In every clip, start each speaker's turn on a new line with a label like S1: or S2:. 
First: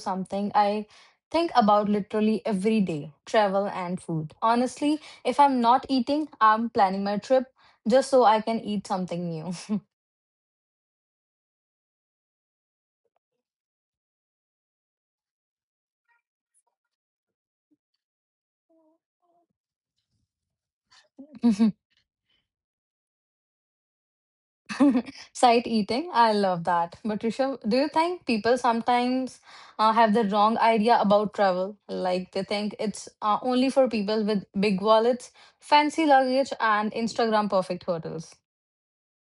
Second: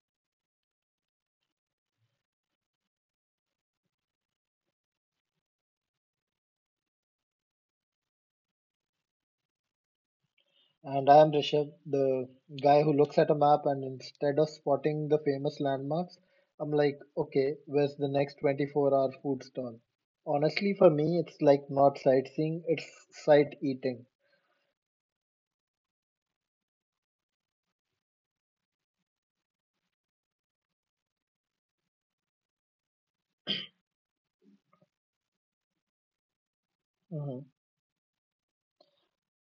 S1: something I think about literally every day, travel and food. Honestly, if I'm not eating, I'm planning my trip just so I can eat something
S2: And I am Rishabh, the guy who looks at a map and instead of spotting the famous landmarks, I'm like, okay, where's the next 24-hour hour food stall? Honestly, for me, it's like
S1: new.
S2: not sightseeing, it's sight eating.
S1: Sight eating, I love that. But Rishabh, do you think people sometimes have the wrong idea about travel? Like they think it's only for people with big wallets, fancy luggage, and
S2: Mm-hmm.
S1: Instagram perfect hotels.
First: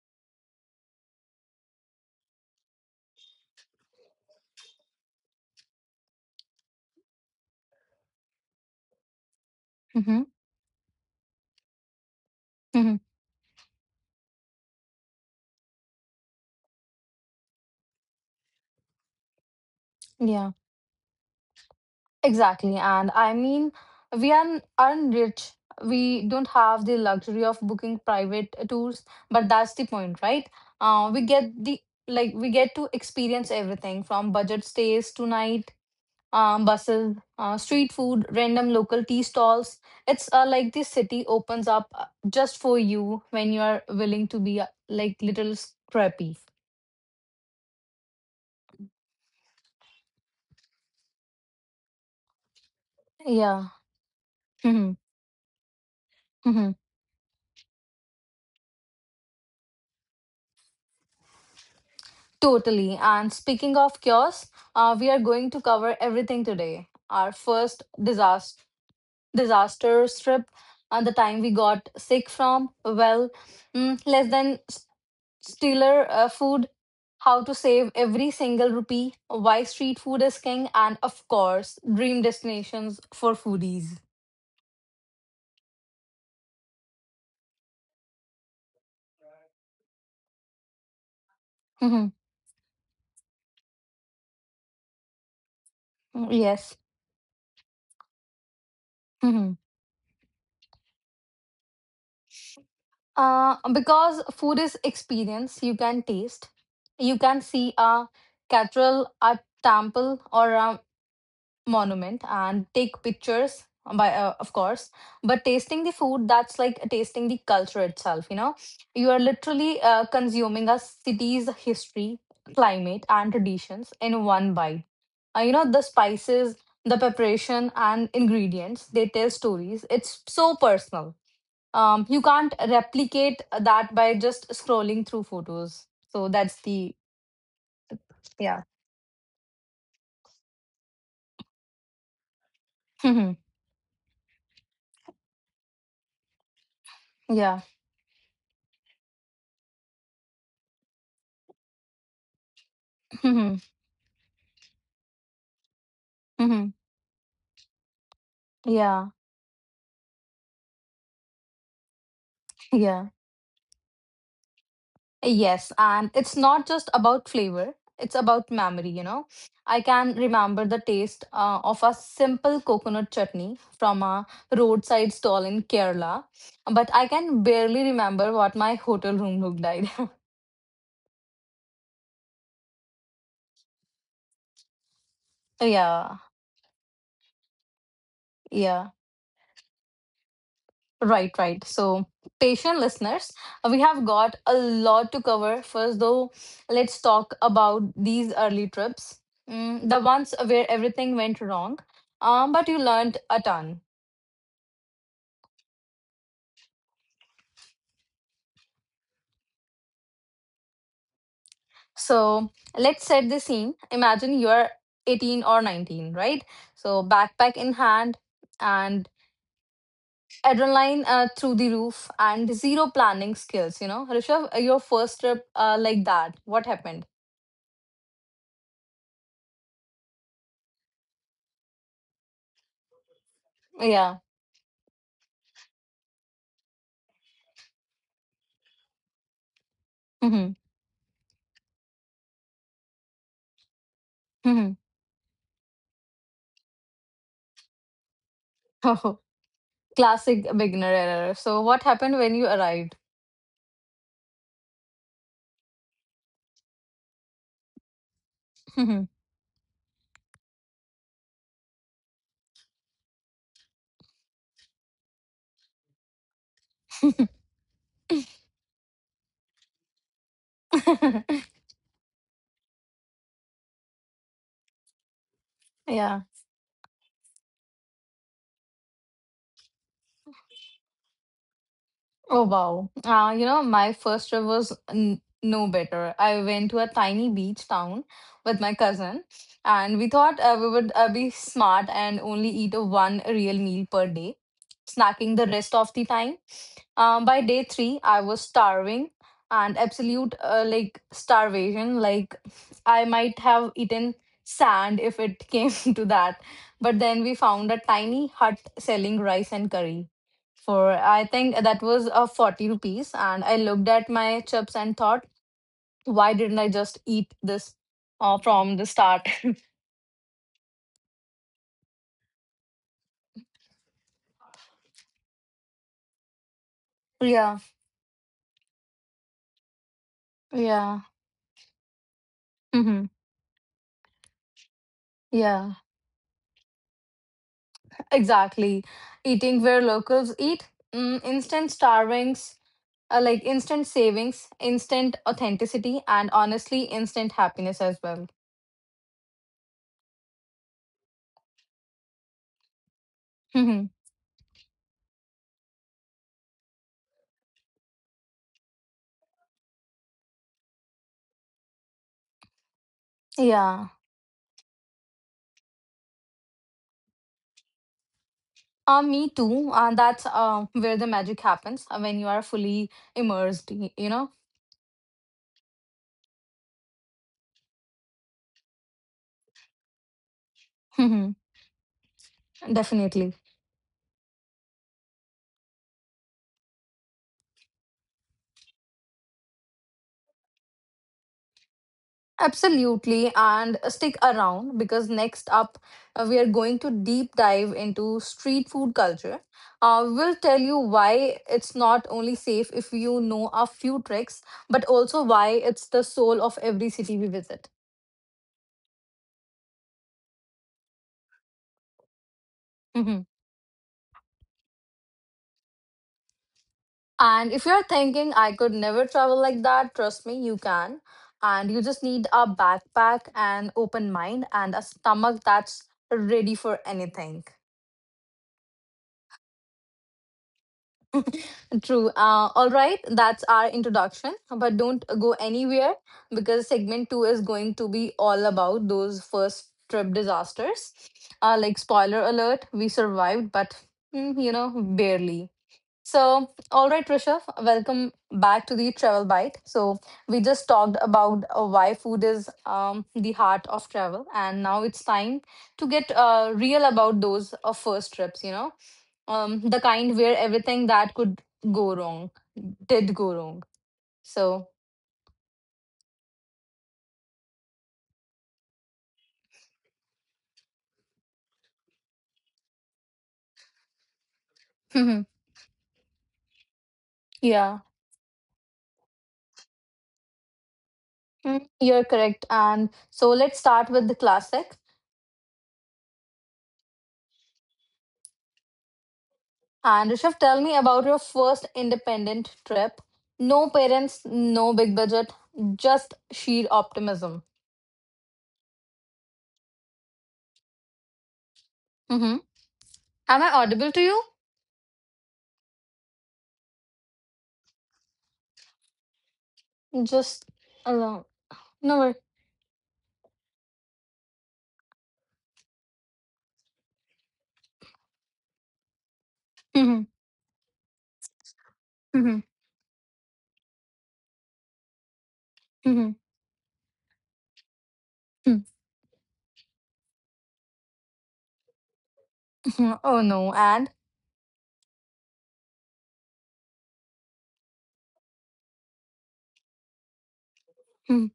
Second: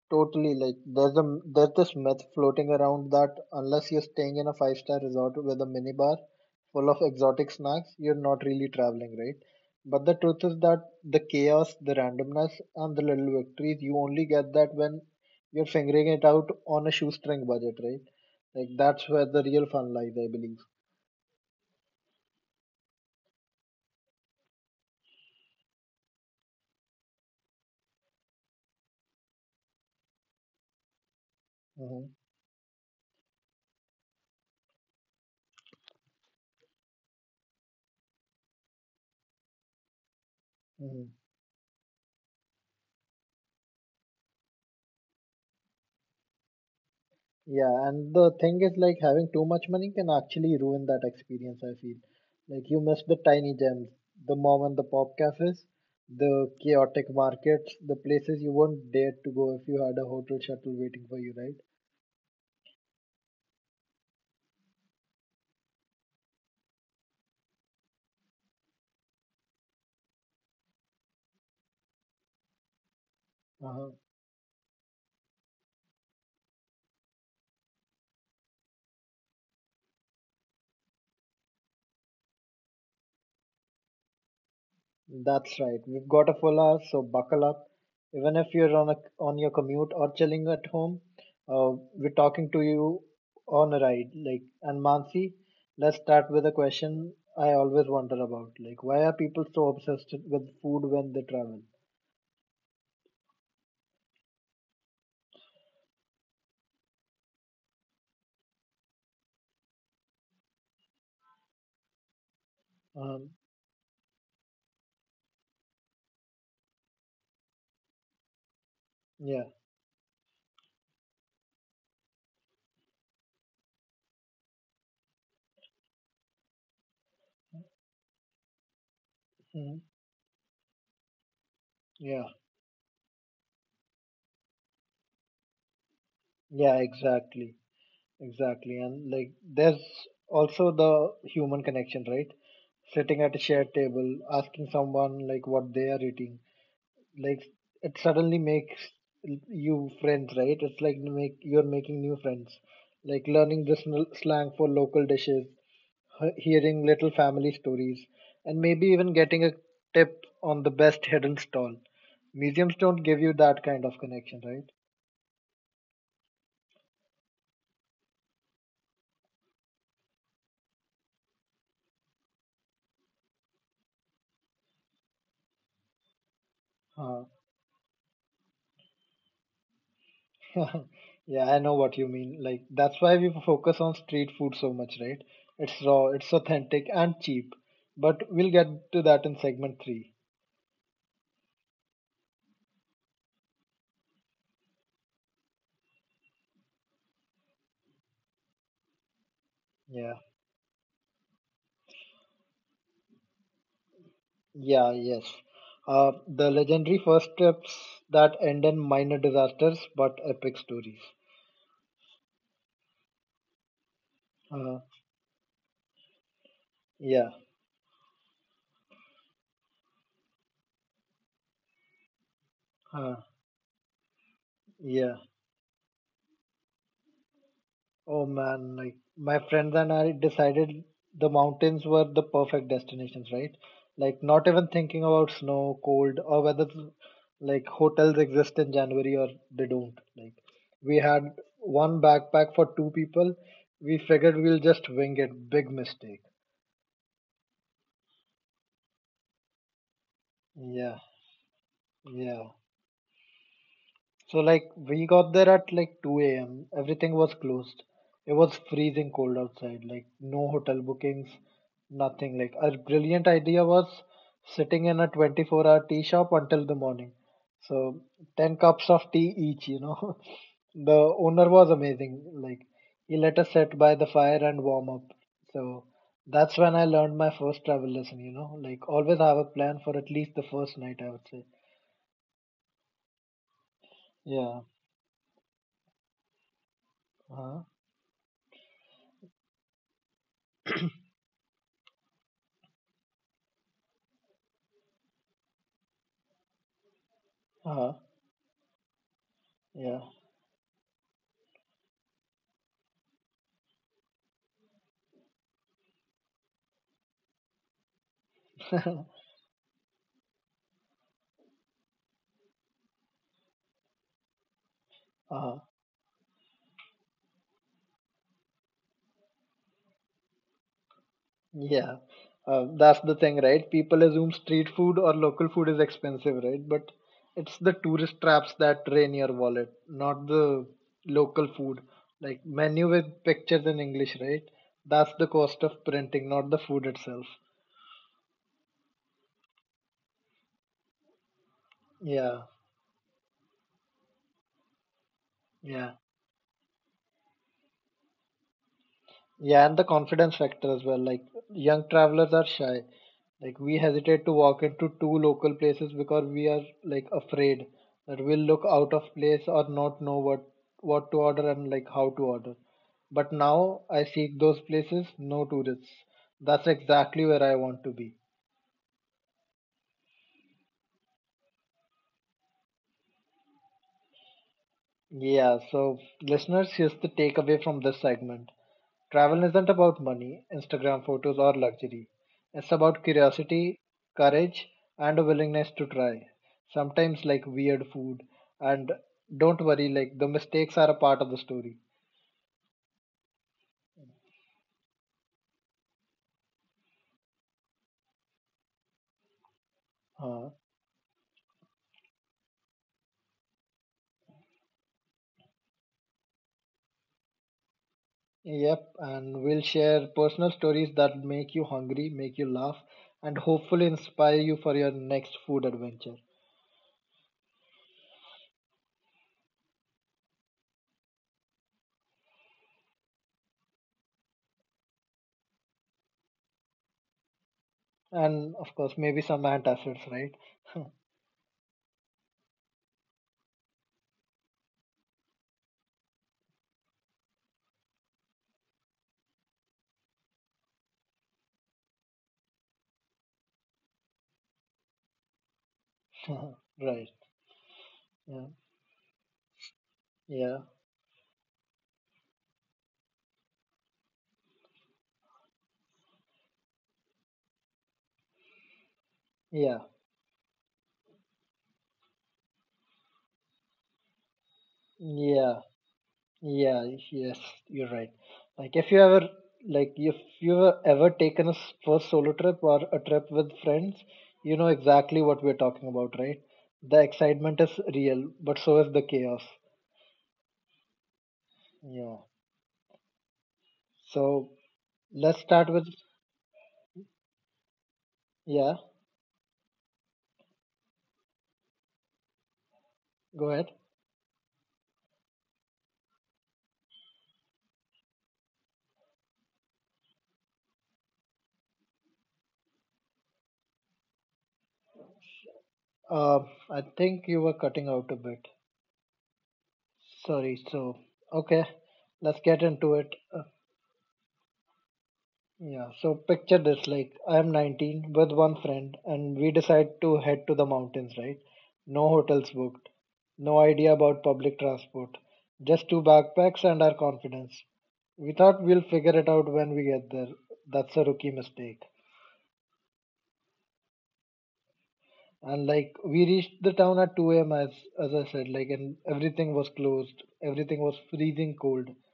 S2: Totally, like there's this myth floating around that unless you're staying in a five-star resort with a minibar full of exotic snacks, you're not really traveling, right? But the truth
S1: Mm-hmm.
S2: is that the chaos, the randomness, and the little
S1: Mm-hmm.
S2: victories you only get that when you're figuring it out on a shoestring budget, right? Like that's where the real fun lies, I believe.
S1: Yeah, exactly. And I mean, we aren't rich. We don't have the luxury of booking private tours, but that's the point, right? We get
S2: hmm
S1: the Like we get to experience everything from budget stays tonight, buses, street food, random local tea stalls. It's like
S2: hmm
S1: this city opens up just for you when you are willing to be like little scrappy.
S2: Yeah, and the thing is like having too much money can actually ruin that experience, I feel. Like you miss the tiny
S1: Yeah.
S2: gems, the mom and the
S1: Mhm.
S2: pop cafes, the
S1: Mhm.
S2: chaotic markets, the places you wouldn't dare to go if you had a hotel shuttle waiting for you, right?
S1: Totally. And speaking of cures, we are going to cover everything today. Our first disaster strip, and the time we got sick from, well,
S2: Uh-huh.
S1: less than Stealer Food, How to Save Every Single Rupee, Why Street Food is King, and of course, Dream Destinations for Foodies.
S2: That's right. We've got a full hour, so buckle up. Even if you're on a on your commute or chilling at home, we're
S1: Mhm.
S2: talking to you on a ride. Like, and Mansi, let's start with a
S1: Yes.
S2: question I always wonder about. Like, why are people
S1: Mhm.
S2: so obsessed with food when they travel?
S1: Because food is experience, you can taste, you can see a cathedral, a temple, or a monument and take
S2: Um,
S1: pictures by of course. But tasting the food, that's like tasting the culture itself, you know. You are
S2: yeah,
S1: literally consuming a city's history, climate and traditions in one bite. You know, the spices, the preparation and ingredients, they tell
S2: mhm,
S1: stories, it's so personal. You
S2: yeah,
S1: can't replicate that by just scrolling through photos. So that's
S2: yeah,
S1: the
S2: exactly,
S1: yeah.
S2: exactly. And like, there's also the human connection, right? Sitting at
S1: Yeah.
S2: a shared table, asking someone like what they are eating, like it suddenly makes you friends, right? It's like you're making new friends. Like learning the slang for local dishes, hearing little family stories, and maybe
S1: Yeah.
S2: even getting a tip on the best hidden stall. Museums don't
S1: Yeah.
S2: give you that kind of connection, right?
S1: Yes, and it's not just about flavor, it's about memory, you know. I can remember the taste of a simple coconut chutney from a roadside stall in Kerala, but I
S2: Huh.
S1: can barely remember what my hotel room looked like.
S2: Yeah, I know what you mean. Like that's why we focus on street food so much, right? It's raw,
S1: Yeah,
S2: it's authentic, and cheap. But we'll get
S1: yeah,
S2: to that in segment 3.
S1: right, right. So, patient listeners, we have got a lot to cover. First, though, let's talk about these early trips, the
S2: Yeah.
S1: ones where everything went wrong, but you learned a ton.
S2: Yeah, yes. The legendary first steps that end in minor disasters but epic stories.
S1: So let's set the scene. Imagine you're
S2: Uh,
S1: 18 or 19, right? So
S2: yeah,
S1: backpack in hand and adrenaline through the roof and zero
S2: uh,
S1: planning skills, you know. Rishabh, your
S2: yeah.
S1: first trip like that, what happened?
S2: Oh man, like my friends and I decided the mountains were the perfect destinations, right? Like
S1: Yeah.
S2: not even thinking about snow, cold, or whether like hotels exist in January or they don't. Like
S1: Hmm.
S2: we had one backpack for two people. We figured we'll just
S1: Hmm.
S2: wing it. Big mistake.
S1: Classic
S2: Yeah,
S1: beginner error. So what happened
S2: yeah.
S1: when you arrived?
S2: So like we got there at like 2 a.m. Everything was closed. It was freezing cold outside. Like no hotel bookings, nothing. Like our brilliant idea was sitting in a 24-hour tea shop until the morning. So 10 cups of tea each, you know. The owner was amazing. Like he let us sit by the fire and warm up. So that's
S1: Yeah.
S2: when I learned my first travel lesson, you know. Like always have a plan for at least the first night, I would say.
S1: Oh wow. You know, my
S2: Yeah.
S1: first trip was no better. I went to a
S2: Uh-huh.
S1: tiny beach town with my cousin, and we thought we would be smart and only eat a one real meal per day, snacking the rest of the time. By
S2: Uh-huh.
S1: day three, I was starving
S2: Yeah.
S1: and absolute like starvation. Like I might have eaten sand if it came to that. But then we found a tiny hut selling rice and curry for, I think that was a, 40 rupees, and I looked at my
S2: Uh,
S1: chips and thought, why didn't I just eat this from the start.
S2: yeah, that's the thing, right? People assume street food or local food is expensive, right? But it's the tourist traps
S1: Yeah.
S2: that drain your wallet, not the local food.
S1: Yeah.
S2: Like menu with pictures in
S1: Hmm.
S2: English, right? That's the cost of printing, not the
S1: Yeah,
S2: food itself.
S1: exactly. Eating where locals eat,
S2: Yeah,
S1: instant starvings, like instant savings, instant
S2: yeah.
S1: authenticity, and honestly instant happiness as well.
S2: Yeah, and the confidence factor as well. Like young travelers are shy. Like we hesitate to
S1: Mhm.
S2: walk into two local places because we are like afraid that we'll look out of place or not know what to order and like how to order. But now I
S1: Yeah.
S2: seek those places, no tourists. That's exactly where I want to be.
S1: Me too, and that's where the magic happens when you are fully immersed, you know.
S2: Yeah, so listeners, here's the takeaway from this segment. Travel isn't about money, Instagram photos,
S1: Mhm.
S2: or luxury. It's about
S1: Definitely.
S2: curiosity, courage, and a willingness to try. Sometimes, like weird food, and don't worry, like the mistakes are a part of the story.
S1: Absolutely, and stick around because next up we are going to deep dive into street food culture. We'll
S2: Uh,
S1: tell you why it's not only safe if you know a few tricks, but also why it's the soul of every city we visit.
S2: yep, and we'll share personal stories that make you hungry, make you laugh,
S1: Mhm.
S2: and hopefully inspire you for your next food adventure.
S1: And if you're thinking, I could never travel like that, trust me, you can. And you just need a backpack, an open mind, and a stomach that's ready for anything.
S2: And of course, maybe some antacids, right?
S1: True. All right, that's our introduction. But don't go anywhere because segment two is going to be all about those first trip disasters. Like, spoiler alert, we survived, but you know, barely. So, all
S2: Right.
S1: right, Rishabh, welcome
S2: Yeah.
S1: back to the Travel Bite. So, we
S2: Yeah,
S1: just talked about why food is the heart of travel, and now it's time to get real about those first trips, you know,
S2: yeah,
S1: the kind where everything that could go wrong did go wrong.
S2: yeah,
S1: So
S2: yeah. Yes, you're right. Like if you ever like if you've ever taken a first solo trip or a trip with friends, you know exactly what we're talking about, right? The excitement is real, but so is the chaos.
S1: yeah.
S2: Yeah. So
S1: Mm,
S2: let's
S1: you're
S2: start with
S1: correct, and so let's start with the classic.
S2: Yeah.
S1: And
S2: Go
S1: Rishav,
S2: ahead.
S1: tell me about your first independent trip. No parents, no big budget, just sheer optimism. Hmm. Am I audible to you?
S2: I think you were cutting out a bit. Sorry. So okay, let's get
S1: Just
S2: into it. Uh,
S1: alone, no worry.
S2: Yeah, so picture this, like I'm 19 with one friend, and we decide to head to the mountains, right?
S1: Mhm,
S2: No hotels booked, no idea
S1: mhm,
S2: about public transport, just two backpacks and our confidence.
S1: mhm,
S2: We thought we'll figure it out when we
S1: mhm.
S2: get there. That's a rookie mistake.
S1: Oh no. And
S2: And like we reached the town at 2 a.m., as I said, like, and everything was closed, everything was freezing cold.
S1: mhm,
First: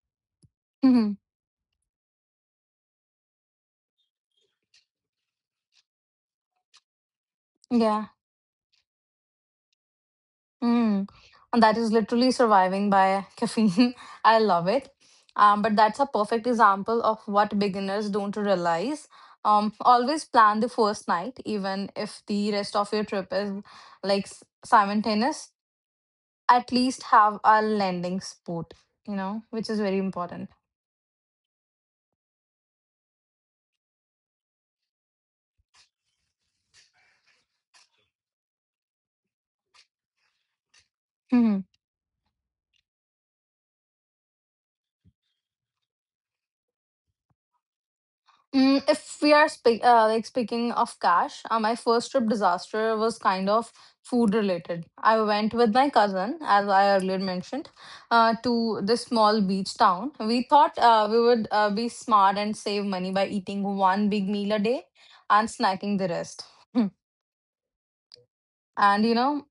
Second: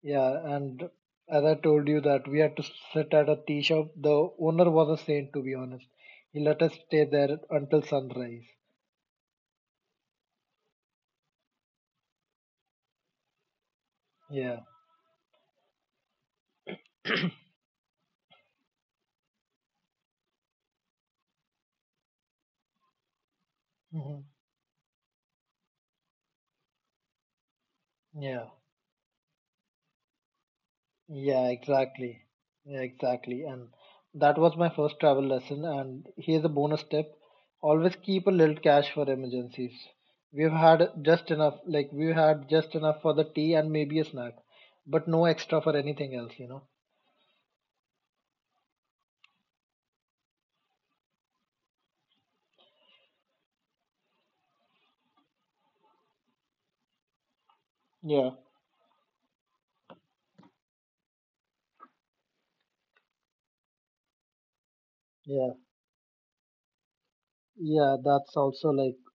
S2: Yeah, and
S1: mhm.
S2: as I told you that we had to sit at a tea shop. The owner was a saint, to be honest. He let us stay there
S1: Yeah.
S2: until sunrise.
S1: Mm. And that is literally surviving by caffeine. I love it.
S2: Yeah.
S1: But that's a perfect example of what beginners don't realize. Always plan the first night, even if
S2: Hmm.
S1: the rest of your trip is like simultaneous. At
S2: Yeah.
S1: least have a landing spot, you know, which is very
S2: Yeah,
S1: important.
S2: exactly. Yeah, exactly. And that was my first travel lesson. And here's a bonus tip. Always keep a little cash for emergencies. We've had just enough, like we had just enough for the tea and maybe a snack, but no extra for anything else, you know?
S1: Mm, if we are speaking of cash, my first trip disaster was kind of food related. I went with my cousin, as I earlier mentioned,
S2: Yeah.
S1: to this small beach town. We thought we would be smart and save money by eating one big meal a day and
S2: Yeah.
S1: snacking the rest.
S2: Yeah, that's
S1: And
S2: also
S1: you
S2: like,
S1: know,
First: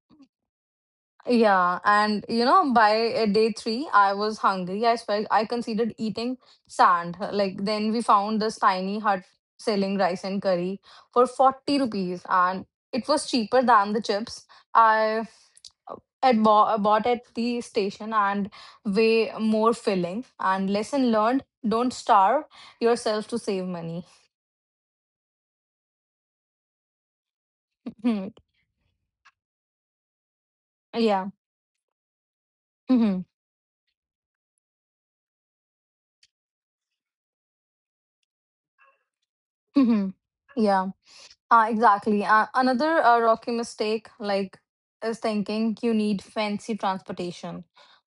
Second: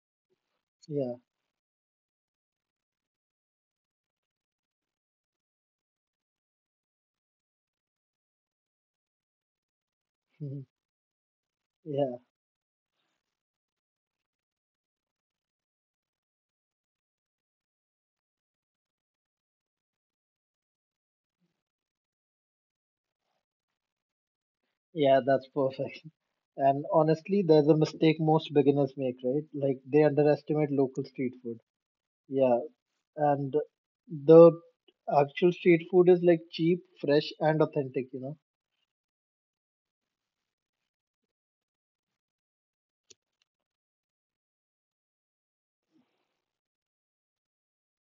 S2: yeah.
S1: yeah, and you know, by day three, I was hungry. I considered eating sand. Like then we found this tiny hut selling rice and
S2: Mhm.
S1: curry for 40
S2: Yeah,
S1: rupees, and it was cheaper than the chips I bought at the station, and way more filling. And lesson learned: don't starve yourself to save money.
S2: yeah, that's perfect. And honestly, there's a mistake most beginners make, right? Like they underestimate local
S1: Yeah.
S2: street food. Yeah,
S1: Hmm.
S2: and the actual street food is like cheap, fresh, and authentic, you know?
S1: Hmm. Yeah. Exactly. Another rocky mistake, like, is thinking you need fancy transportation.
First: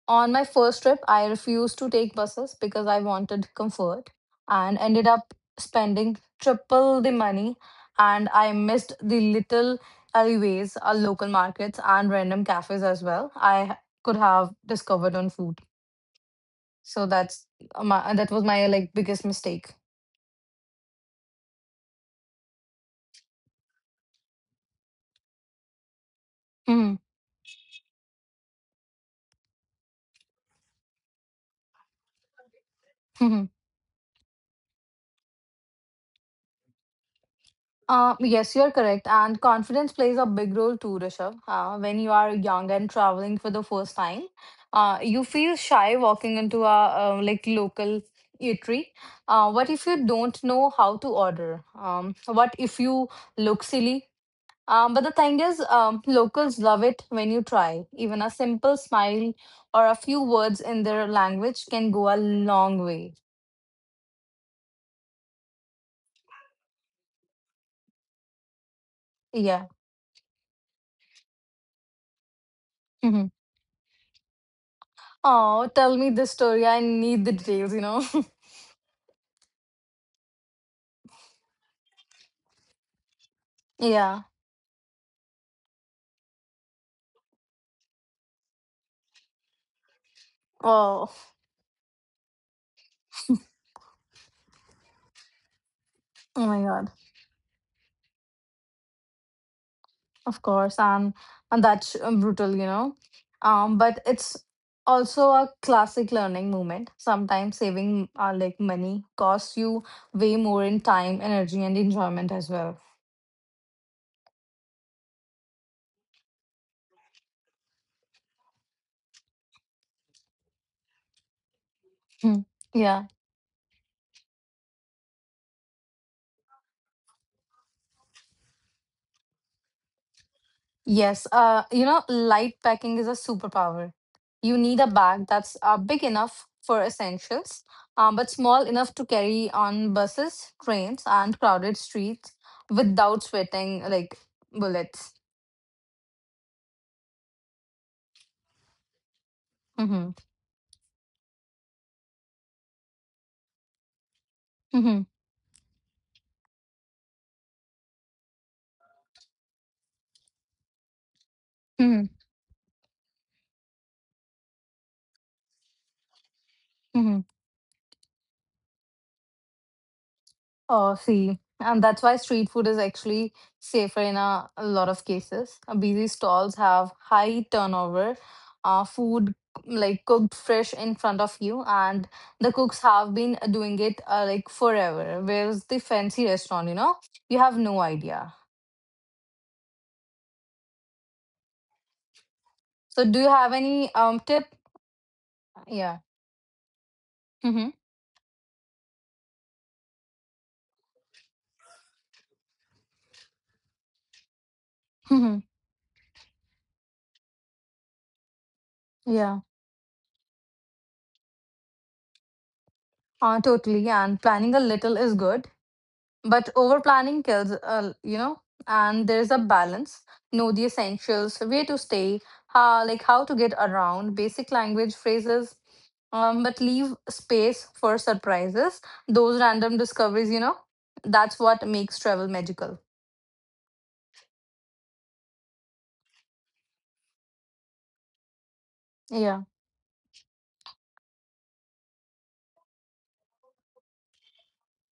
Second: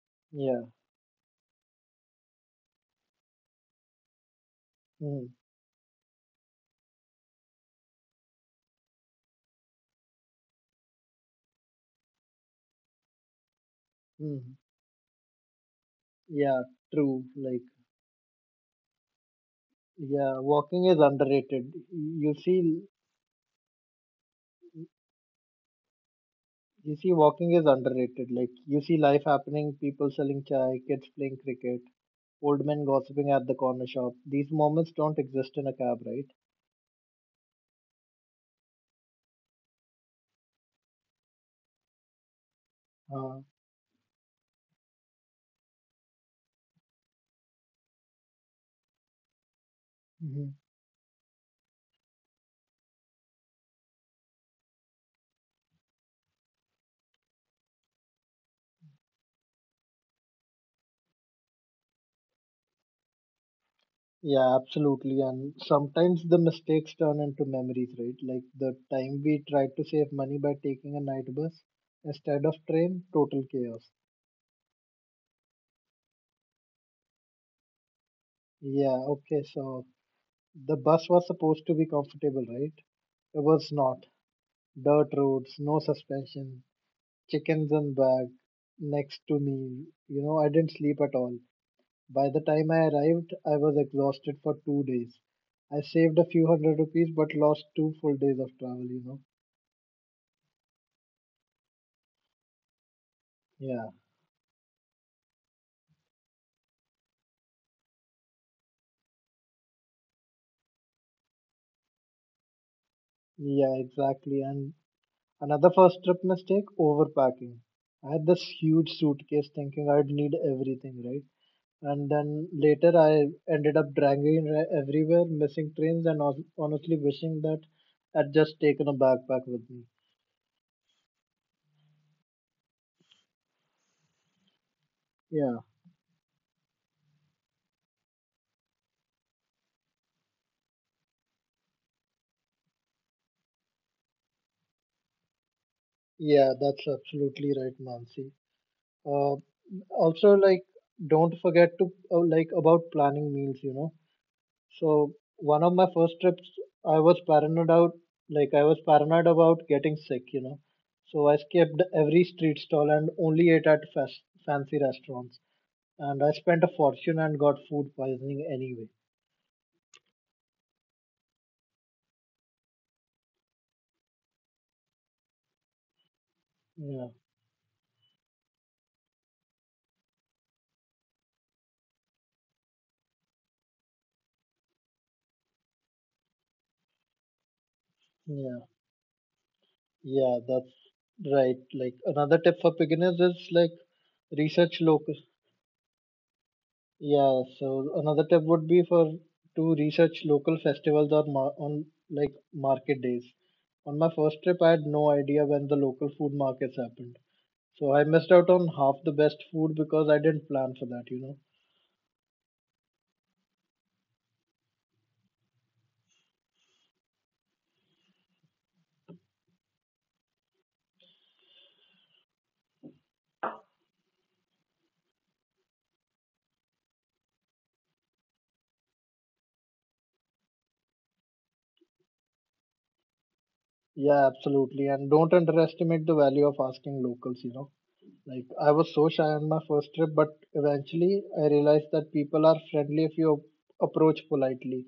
S1: On my
S2: Yeah.
S1: first trip, I refused to take buses because I wanted comfort and ended
S2: Mm.
S1: up spending triple the money. And I missed the little alleyways, local markets, and random cafes as well I could have
S2: Mm.
S1: discovered on food.
S2: Yeah,
S1: So
S2: true.
S1: that's
S2: Like,
S1: my that was my like biggest mistake.
S2: yeah, walking is underrated. You see,
S1: Mhm.
S2: You see, walking is underrated. Like, you see life happening, people selling chai, kids playing cricket, old men gossiping at the corner shop. These moments don't exist in a cab, right?
S1: Yes, you're correct. And confidence plays a big role too, Rishabh. When you are young and traveling
S2: Uh,
S1: for the first time, you feel shy walking into a like local eatery. What if you don't
S2: mhm.
S1: know how to order? What if you look silly? But the thing is, locals love it when you try. Even a simple smile or a few words in their language can go a long way.
S2: Yeah, absolutely. And sometimes the mistakes turn into memories, right? Like the time we
S1: Yeah.
S2: tried to save money by taking a night bus instead of train, total chaos.
S1: Oh, tell me this story. I need the details, you know.
S2: Yeah, okay, so the bus was supposed to be comfortable, right? It was
S1: Yeah.
S2: not. Dirt roads, no suspension, chickens and bag next to me. You know, I didn't sleep
S1: Oh,
S2: at all. By the time I arrived, I was exhausted for 2 days. I saved a
S1: oh
S2: few
S1: my
S2: hundred
S1: God.
S2: rupees but lost 2 full days of travel, you know.
S1: Of course. And that's brutal, you know.
S2: Yeah,
S1: But it's also a classic learning moment. Sometimes saving like money costs you way more in time, energy, and enjoyment as well.
S2: yeah, exactly. And another first trip mistake, overpacking. I had this huge suitcase thinking I'd need everything, right? And then
S1: Hmm.
S2: later I
S1: Yeah.
S2: ended up dragging it everywhere, missing trains, and honestly wishing that I'd just taken a backpack with me.
S1: Yes, you know, light packing is a superpower. You need a
S2: Yeah.
S1: bag that's big enough for essentials, but small enough to carry on buses, trains, and crowded streets without sweating like bullets.
S2: Yeah, that's absolutely right, Mansi. Uh, Also, like,
S1: Mm-hmm.
S2: don't forget to like about planning meals. You know, so one
S1: Mm-hmm.
S2: of my first trips, I was paranoid out, like I was paranoid about getting sick. You know, so I skipped every street
S1: Mm-hmm.
S2: stall and only ate at fast, fancy restaurants. And I spent a fortune and got
S1: Mm-hmm.
S2: food poisoning anyway.
S1: Oh, see, and that's why street food is actually safer in a lot of cases. Busy
S2: Yeah,
S1: stalls have high turnover, food like cooked fresh in front of you, and the cooks have been doing it like forever. Where's the fancy restaurant, you know? You have no
S2: yeah,
S1: idea.
S2: yeah. That's right. Like another tip for beginners is like
S1: So, do you have
S2: research
S1: any
S2: local.
S1: tip? Yeah.
S2: Yeah, so another tip
S1: Mm-hmm.
S2: would be for to research local festivals or on like market days. On my first trip, I had no idea when the local
S1: Mm-hmm.
S2: food markets happened. So I missed out on half the best food
S1: Yeah.
S2: because I didn't plan for that, you know.
S1: Totally. And planning a little is good, but over planning kills, you know, and there's a balance. Know the essentials, where to stay, how to get around, basic language phrases, but leave space for surprises, those random discoveries, you know, that's what makes travel magical.
S2: Yeah, absolutely. And don't underestimate the value of asking locals, you know. Like I was so shy
S1: Yeah.
S2: on my first trip, but eventually I realized that people are friendly if you approach politely.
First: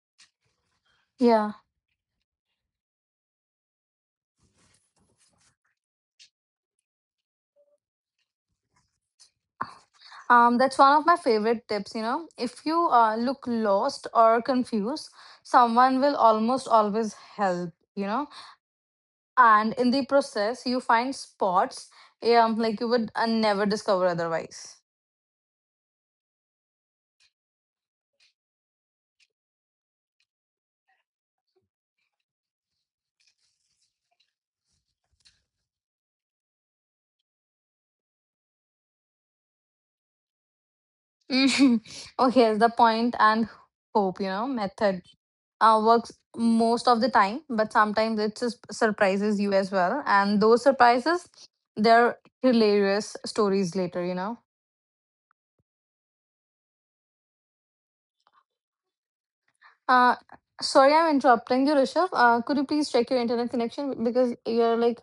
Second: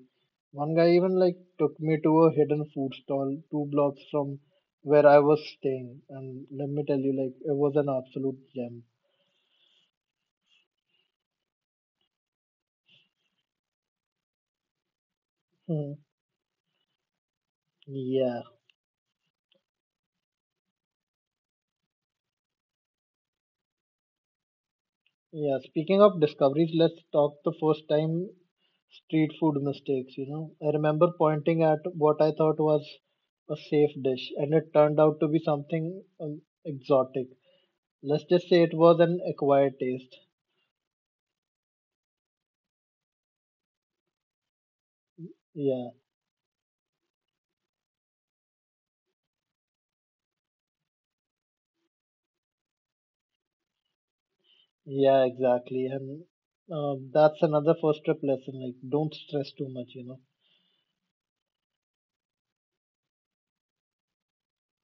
S2: One guy even like
S1: Yeah.
S2: took me to a hidden food stall 2 blocks from where I was staying, and let me tell you, like it was an absolute gem.
S1: That's one of my favorite tips, you know. If you look lost or confused, someone
S2: Hmm.
S1: will almost always help, you know.
S2: Yeah,
S1: And in the process you find spots, like you would never discover otherwise.
S2: yeah. Speaking of discoveries, let's talk the first time street food mistakes. You know, I remember pointing at what I thought was a safe dish, and it turned out to be something exotic. Let's just say it was an acquired taste.
S1: Mhm. Oh, here's the point, and hope you know method
S2: Yeah,
S1: works most of the time, but sometimes it just surprises you as well, and those surprises, they're hilarious stories later, you know.
S2: yeah, exactly. And that's another first trip lesson. Like don't stress too much,
S1: uh,
S2: you know.
S1: Sorry, I'm interrupting you, Rishabh. Could you please check your internet connection, because you're like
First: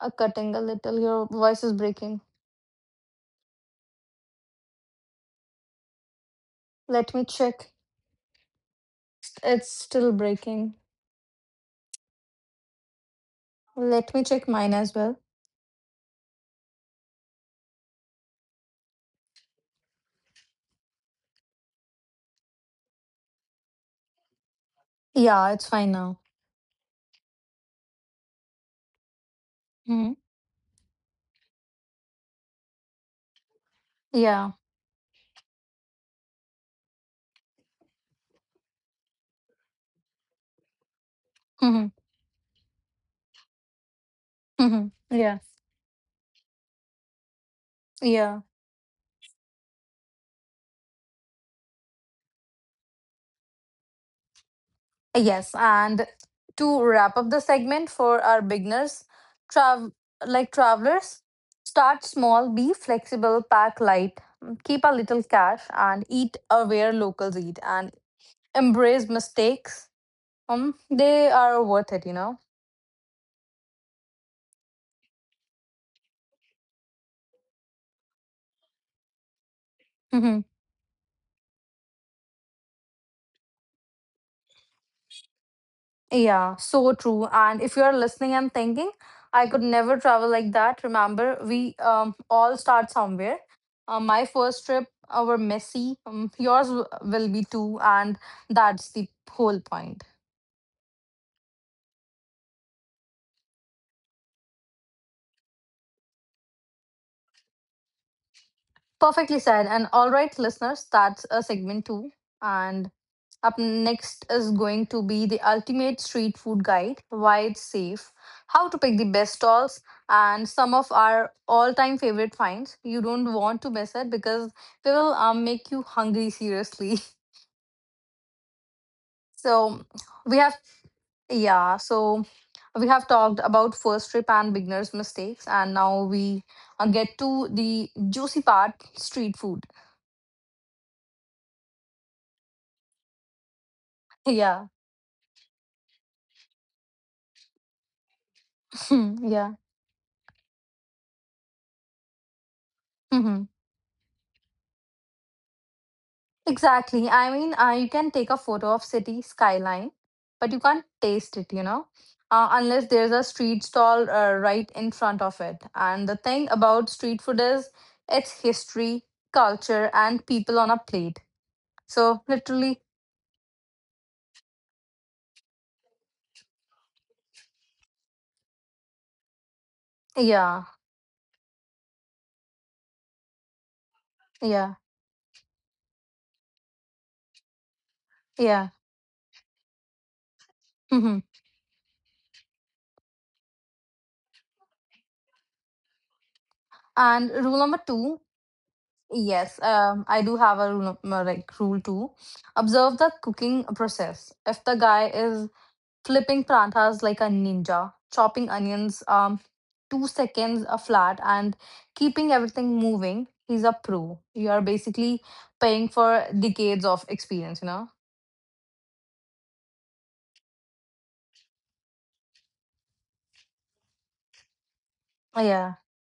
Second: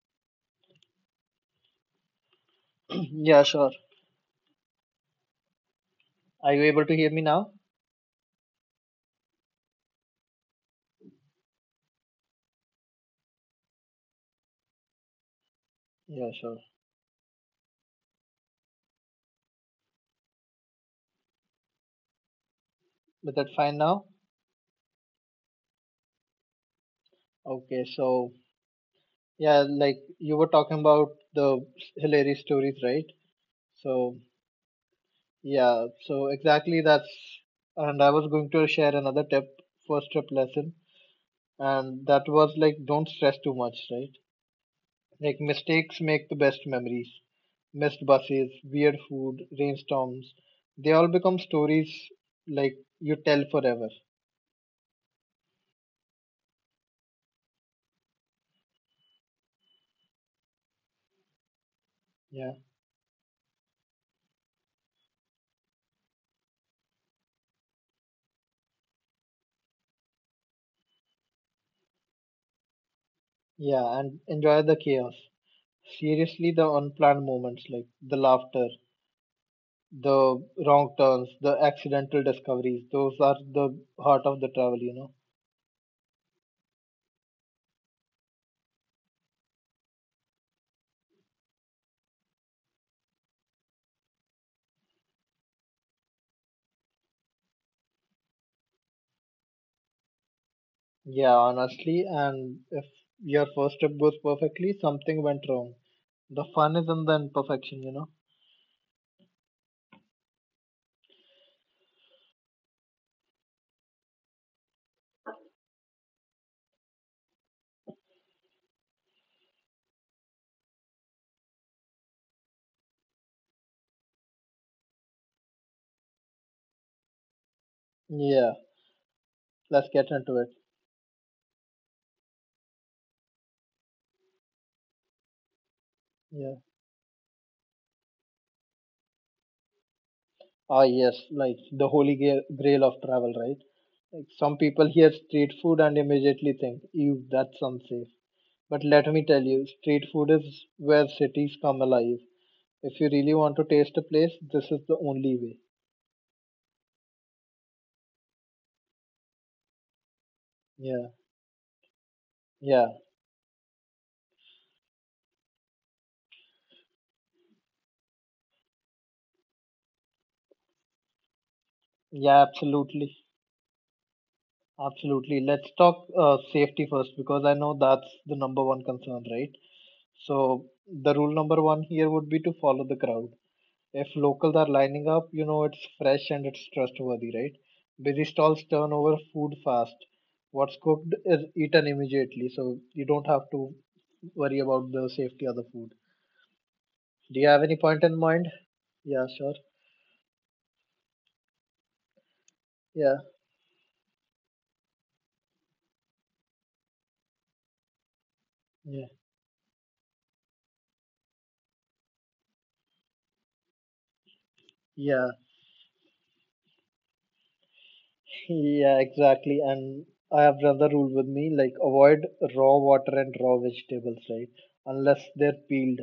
S1: cutting a little, your voice is breaking.
S2: Yeah, sure. Are you able to hear
S1: Let
S2: me
S1: me
S2: now?
S1: check. It's still breaking. Let me check mine as well.
S2: Yeah, sure. Is that fine now?
S1: Yeah, it's fine now.
S2: Okay, so yeah, like
S1: Hmm.
S2: you were talking about the hilarious stories, right? So
S1: Yeah.
S2: yeah, so exactly that's, and I was going to share another tip, first trip lesson.
S1: Hmm.
S2: And that was like don't stress too much, right?
S1: Hmm.
S2: Like
S1: Yeah.
S2: mistakes make the best memories. Missed
S1: Yeah.
S2: buses, weird food, rainstorms. They all become stories like you tell forever.
S1: Yes. And to wrap up the segment for our beginners, trav travelers, start small,
S2: Yeah.
S1: be flexible, pack light, keep a little cash, and eat aware locals eat, and embrace mistakes. They are worth it, you know.
S2: Yeah, and enjoy the chaos. Seriously, the unplanned moments like the laughter,
S1: Mm-hmm.
S2: the wrong turns, the accidental discoveries, those are the heart of the travel, you know.
S1: Yeah, so true. And if you're listening and thinking, I could never travel like that, remember, we all start somewhere. My first trip were messy. Yours will be too. And that's the whole point.
S2: Yeah, honestly, and if your first trip goes perfectly, something went wrong. The fun is in the imperfection, you know.
S1: Perfectly said. And all right, listeners, that's a segment two. And up next is going to be the ultimate street food guide, why it's safe, how to pick the best stalls, and some of our all time favorite finds. You don't want to miss it because they will make you hungry, seriously.
S2: Yeah,
S1: So,
S2: let's get into
S1: we
S2: it.
S1: have, yeah, so we have talked about first trip and beginner's mistakes, and now we
S2: Yeah.
S1: get to the juicy part, street food.
S2: Ah, yes, like the holy grail of travel, right? Like some
S1: Yeah.
S2: people hear street food and immediately think, ew, that's unsafe. But let me tell
S1: Yeah.
S2: you, street food is where cities come alive. If you really
S1: Mm-hmm.
S2: want to taste a place, this is the only way.
S1: Exactly. I mean, you can take a photo of city skyline, but you can't
S2: Yeah,
S1: taste it, unless
S2: yeah,
S1: there's a street stall right in front of it. And the thing about street food is its history, culture, and people on a plate. So
S2: yeah,
S1: literally,
S2: absolutely. Absolutely. Let's talk safety first because I know that's the number one concern, right?
S1: yeah,
S2: So, the rule number one here would be to follow the crowd. If locals are
S1: yeah,
S2: lining up, you know it's fresh and it's trustworthy, right? Busy stalls
S1: yeah.
S2: turn over food fast. What's cooked
S1: Mm-hmm.
S2: is eaten immediately, so you don't have to worry about the safety of the food.
S1: And
S2: Do you
S1: rule
S2: have any
S1: number
S2: point in
S1: two,
S2: mind? Yeah, sure.
S1: yes, I do have a rule, like rule two. Observe the
S2: Yeah,
S1: cooking process. If the guy is flipping prantas like a ninja, chopping onions
S2: yeah,
S1: 2 seconds a flat and keeping everything moving. He's a pro. You are basically
S2: yeah,
S1: paying for decades of experience, you know?
S2: yeah, exactly. And I have another rule with me, like avoid raw water and raw vegetables, right? Unless they're
S1: Yeah.
S2: peeled.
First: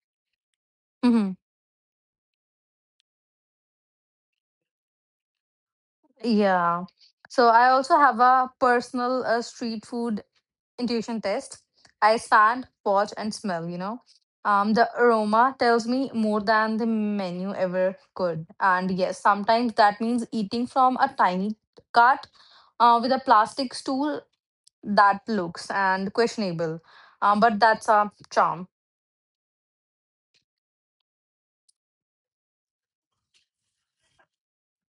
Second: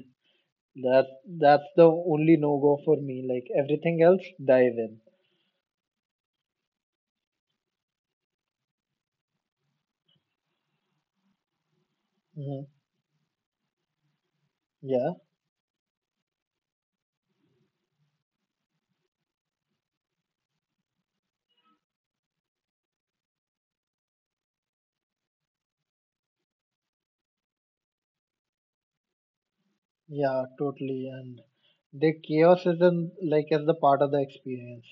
S2: That
S1: Hmm.
S2: that's the only no go for me. Like everything else, dive in.
S1: Yeah. So I also have a personal street food intuition test. I
S2: Mm-hmm.
S1: stand, watch, and smell, you know. The
S2: Yeah,
S1: aroma tells me more than the menu ever could. And yes, sometimes that means eating from a tiny cart with a plastic stool that looks and questionable. But that's a charm.
S2: yeah, totally. And the chaos isn't like as the part of the experience.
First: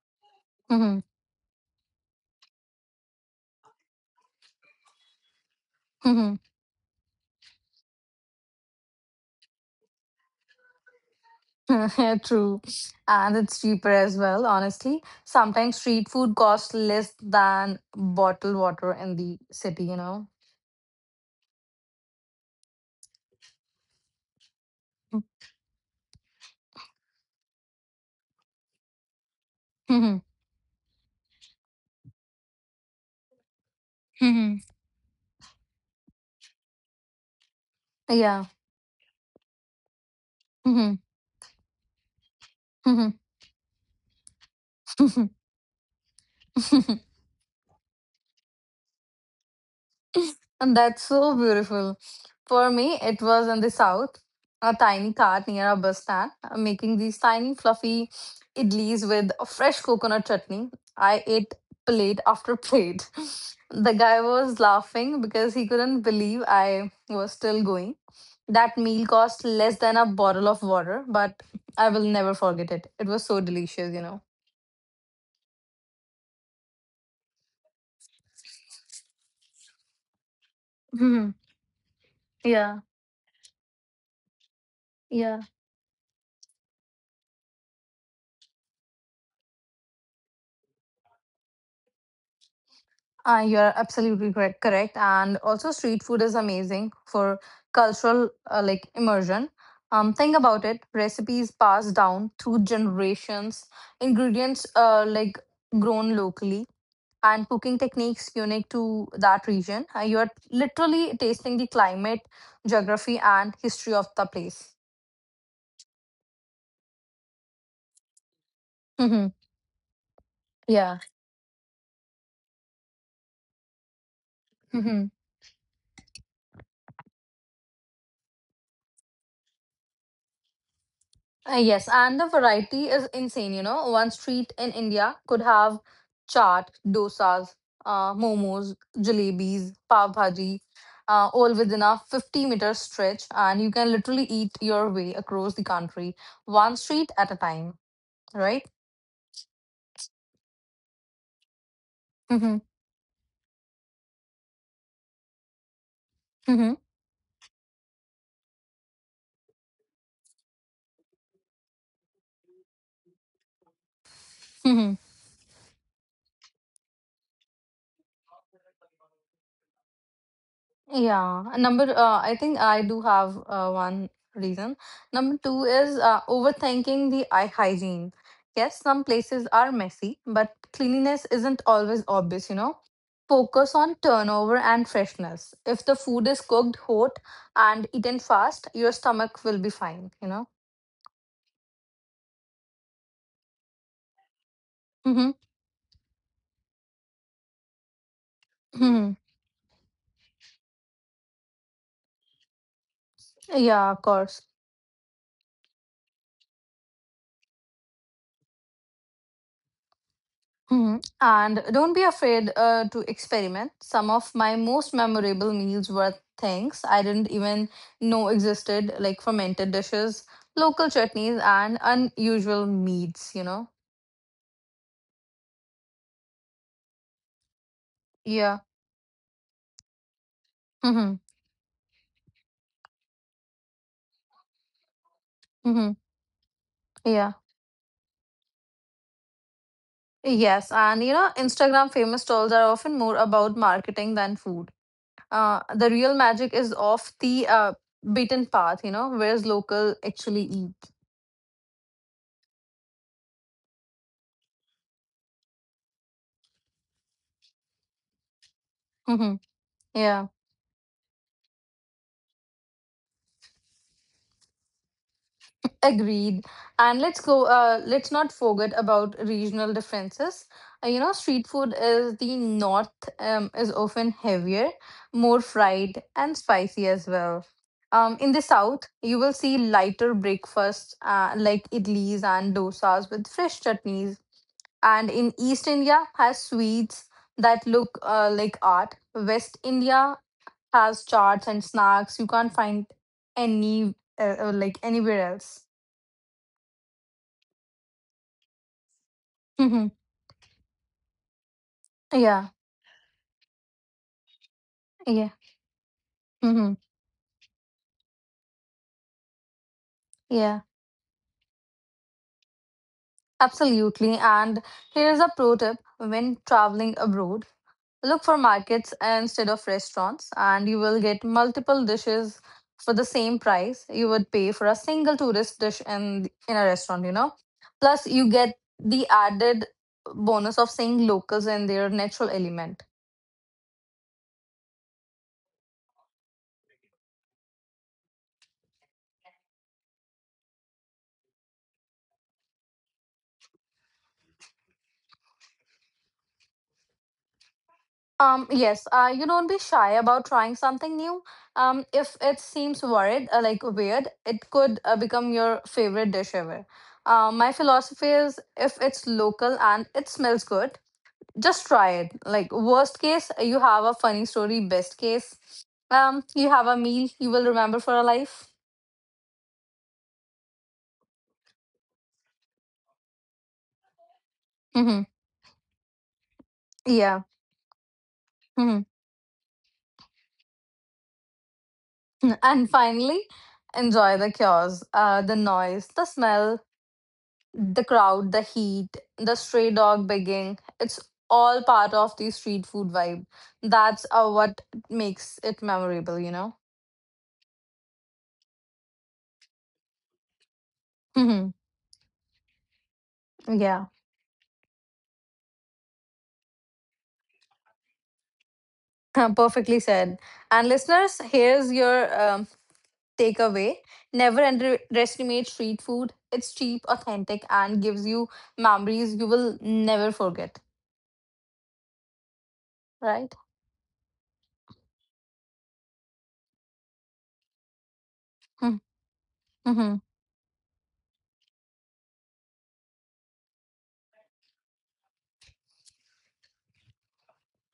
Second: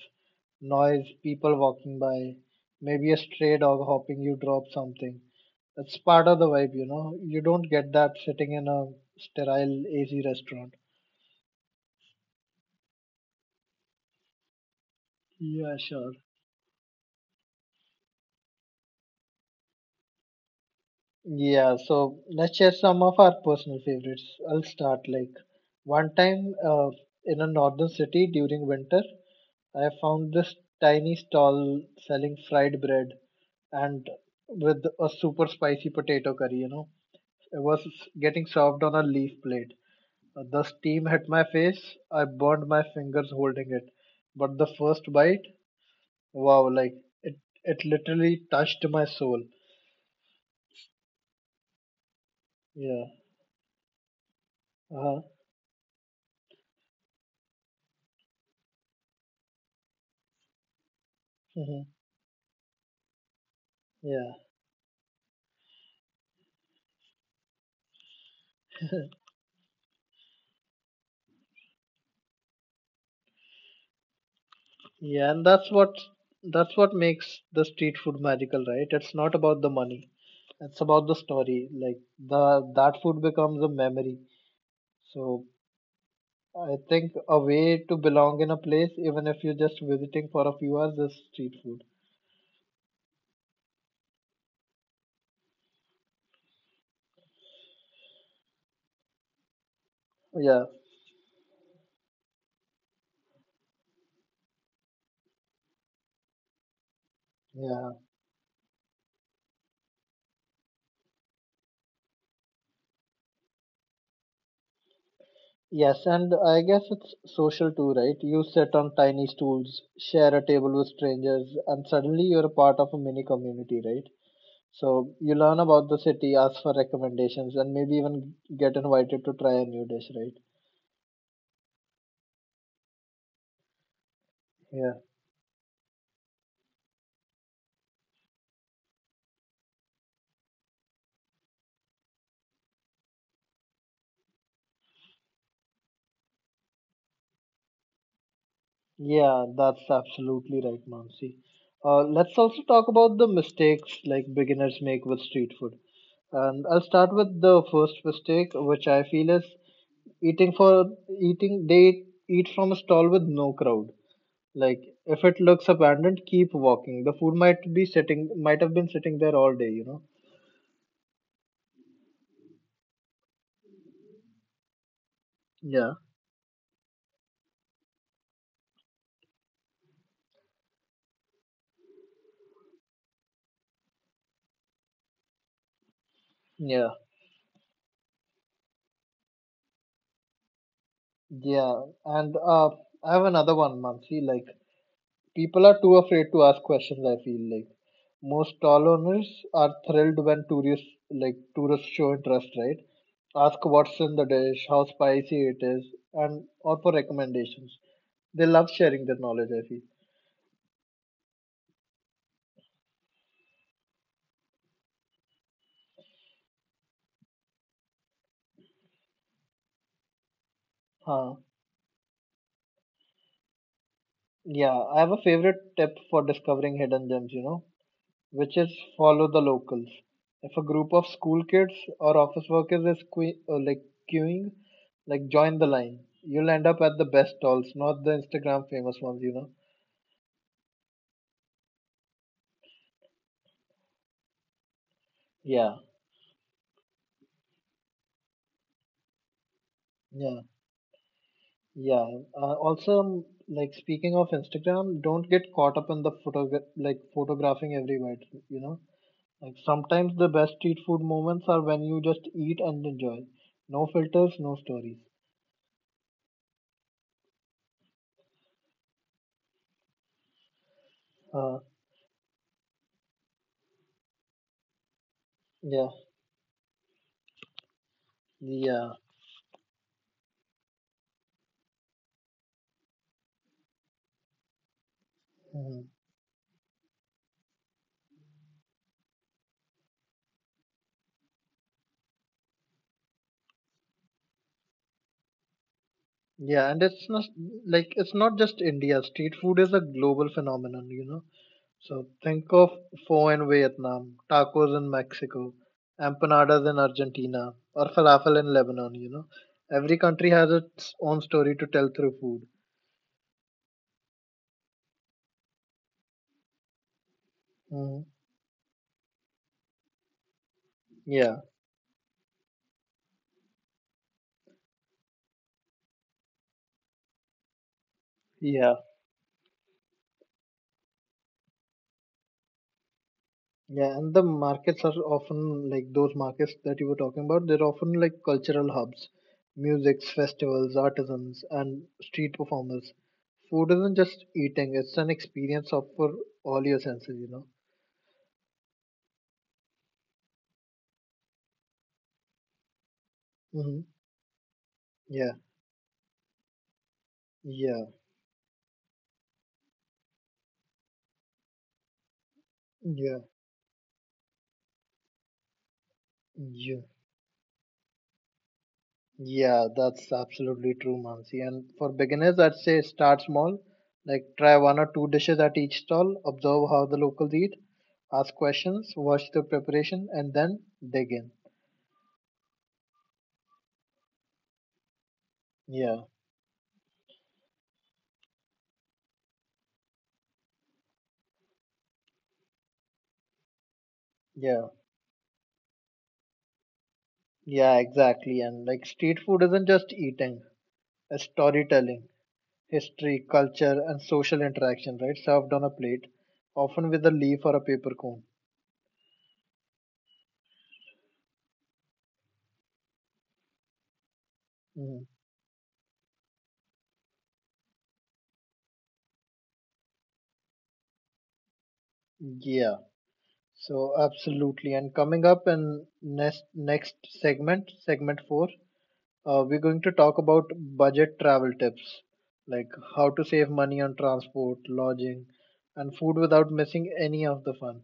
S1: Mhm,
S2: Noise, people walking by, maybe a stray dog hopping, you drop something. That's part
S1: mhm.
S2: of the vibe, you know. You don't get that sitting in a sterile AC restaurant.
S1: True. And it's cheaper as well, honestly.
S2: Yeah,
S1: Sometimes street
S2: sure.
S1: food costs less than bottled water in the city, you know.
S2: Yeah, so let's share some of our personal favorites. I'll start like one time in a northern city during winter. I found this tiny stall selling fried bread and with a super spicy potato curry, you know. It was getting
S1: Yeah.
S2: served on a leaf plate. The
S1: Mm-hmm.
S2: steam hit my face. I burned my fingers holding it. But the first
S1: Hmm.
S2: bite, wow, like it, it literally touched my soul.
S1: And that's so beautiful. For me,
S2: Yeah.
S1: it was in the south, a tiny
S2: Uh-huh.
S1: cart near a bus stand, making these tiny fluffy idlis with a fresh coconut chutney. I ate
S2: Hmm.
S1: plate after plate. The guy
S2: Yeah.
S1: was laughing because he couldn't believe I was still going. That meal cost less than a bottle of water, but I will never forget it. It was so delicious, you know.
S2: Yeah, and that's what makes the street food magical, right? It's not about the money. It's about the
S1: Hmm.
S2: story. Like the
S1: Yeah.
S2: that food becomes a memory. So
S1: Yeah.
S2: I think a way to belong in a place, even if you're just visiting for a few hours, is street food.
S1: You're absolutely correct, correct. And also, street food is amazing for cultural immersion. Think
S2: Yeah,
S1: about it: recipes passed down through generations, ingredients grown locally, and cooking
S2: yeah.
S1: techniques unique to that region. You're literally tasting the climate, geography, and history of the place.
S2: Yes, and I guess it's social too, right? You sit on tiny
S1: Hmm.
S2: stools, share a table with
S1: Yeah.
S2: strangers, and suddenly you're a part of a mini community, right? So you learn about the city, ask for recommendations, and maybe even get invited to try a new dish, right?
S1: Yes, and the variety is insane. You know, one street in
S2: Yeah,
S1: India could have chaat, dosas, momos, jalebis, pav bhaji, all within a 50-meter stretch, and you can literally eat your way across the country, one street at a time, right?
S2: yeah, that's absolutely right, Mansi. Let's also
S1: Mm-hmm.
S2: talk about the mistakes like beginners make with street food. And
S1: Mm-hmm.
S2: I'll start with the first mistake, which I feel is eating for eating. They eat from a stall with no crowd. Like
S1: Mm-hmm.
S2: if it looks abandoned, keep walking. The food might be sitting, might have been sitting there all day. You know.
S1: Yeah, number I think I do have one reason. Number two
S2: Yeah.
S1: is overthinking the eye hygiene. Yes, some places are messy, but cleanliness isn't always obvious, you know. Focus on turnover and freshness. If the food is
S2: Yeah.
S1: cooked hot and eaten fast, your stomach will be fine, you know.
S2: Yeah, and I have another one, Mansi. Like,
S1: Mm-hmm.
S2: people are too afraid to ask questions, I feel like. Most stall
S1: Hmm.
S2: owners are thrilled when tourists, like, tourists show interest, right? Ask what's
S1: Yeah, of
S2: in the
S1: course.
S2: dish, how spicy it is, and or for recommendations. They love sharing their knowledge, I feel.
S1: Mhm. And don't be afraid to experiment. Some of my most memorable meals were things I didn't even know existed, like fermented dishes, local
S2: Huh.
S1: chutneys, and unusual meats, you know?
S2: Yeah, I have a favorite tip for discovering hidden gems, you know, which
S1: Yeah.
S2: is follow the locals. If a group of
S1: Mm-hmm.
S2: school kids or office workers is queuing, like join the
S1: Mm-hmm.
S2: line, you'll end up at the best
S1: Yeah.
S2: stalls, not the Instagram famous ones, you know.
S1: Yes. And, Instagram famous stalls are often more about marketing than food.
S2: Yeah,
S1: The real magic is off the beaten path, whereas local
S2: yeah,
S1: actually eat.
S2: yeah. Also, like speaking of Instagram, don't get caught up in the photographing every bite, you know.
S1: Mm-hmm.
S2: Like sometimes the
S1: Yeah.
S2: best street food moments are when you just eat and enjoy. No filters, no stories.
S1: Agreed. And let's not forget about regional differences. Street
S2: Uh,
S1: food is the north is often heavier, more
S2: yeah,
S1: fried, and spicy as well. In the
S2: yeah.
S1: south, you will see lighter breakfasts idlis and dosas with fresh chutneys. And in East
S2: Mhm.
S1: India has sweets that look like art. West India has charts and snacks you can't find any anywhere else.
S2: Yeah, and it's not just India. Street food is a global phenomenon, you know. So think
S1: Yeah,
S2: of pho in Vietnam, tacos in
S1: yeah,
S2: Mexico, empanadas in
S1: hmm,
S2: Argentina, or falafel in Lebanon, you know. Every country has
S1: yeah,
S2: its own story to tell through food.
S1: absolutely. And here's a pro tip when traveling abroad,
S2: Hmm.
S1: look for markets instead of restaurants, and you will get
S2: Yeah,
S1: multiple dishes for the same price you would pay for a single tourist dish in a restaurant, you know. Plus, you get
S2: yeah.
S1: the added bonus of seeing locals in their natural element.
S2: Yeah, and the markets are often like those markets that you were talking about. They're often like cultural hubs, musics, festivals, artisans, and street performers. Food isn't just eating; it's an experience of for all your senses. You know.
S1: Yes, you don't be shy about trying something new. If it seems worried,
S2: Hmm.
S1: weird, it could
S2: Yeah,
S1: become your favorite dish ever. My
S2: yeah,
S1: philosophy is if it's local and it smells good, just try it. Like, worst
S2: yeah,
S1: case, you have a funny story. Best case, you have
S2: yeah,
S1: a meal you will remember for a life.
S2: yeah. That's absolutely true, Mansi. And for beginners, I'd say start small. Like try one or two
S1: Hmm.
S2: dishes at each stall. Observe how the locals
S1: Yeah.
S2: eat. Ask questions.
S1: Hmm.
S2: Watch the preparation, and then dig in.
S1: And finally, enjoy the chaos, the noise,
S2: Yeah,
S1: the smell, the crowd, the heat, the stray dog begging, it's all part of the street food vibe. That's
S2: yeah,
S1: what makes it memorable, you know?
S2: yeah, exactly. And like street food isn't just eating, it's
S1: Hmm.
S2: storytelling, history, culture,
S1: Yeah,
S2: and social interaction, right? Served on a plate, often with a leaf or a paper cone.
S1: perfectly said. And listeners, here's your takeaway, never
S2: Mhm.
S1: underestimate street food. It's cheap, authentic, and gives you memories you will never forget,
S2: Yeah,
S1: right?
S2: so absolutely. And coming up in next segment, segment four,
S1: Mm-hmm.
S2: we're going to
S1: Mm-hmm.
S2: talk about budget travel tips, like how to save money on transport, lodging, and food without missing any of the fun.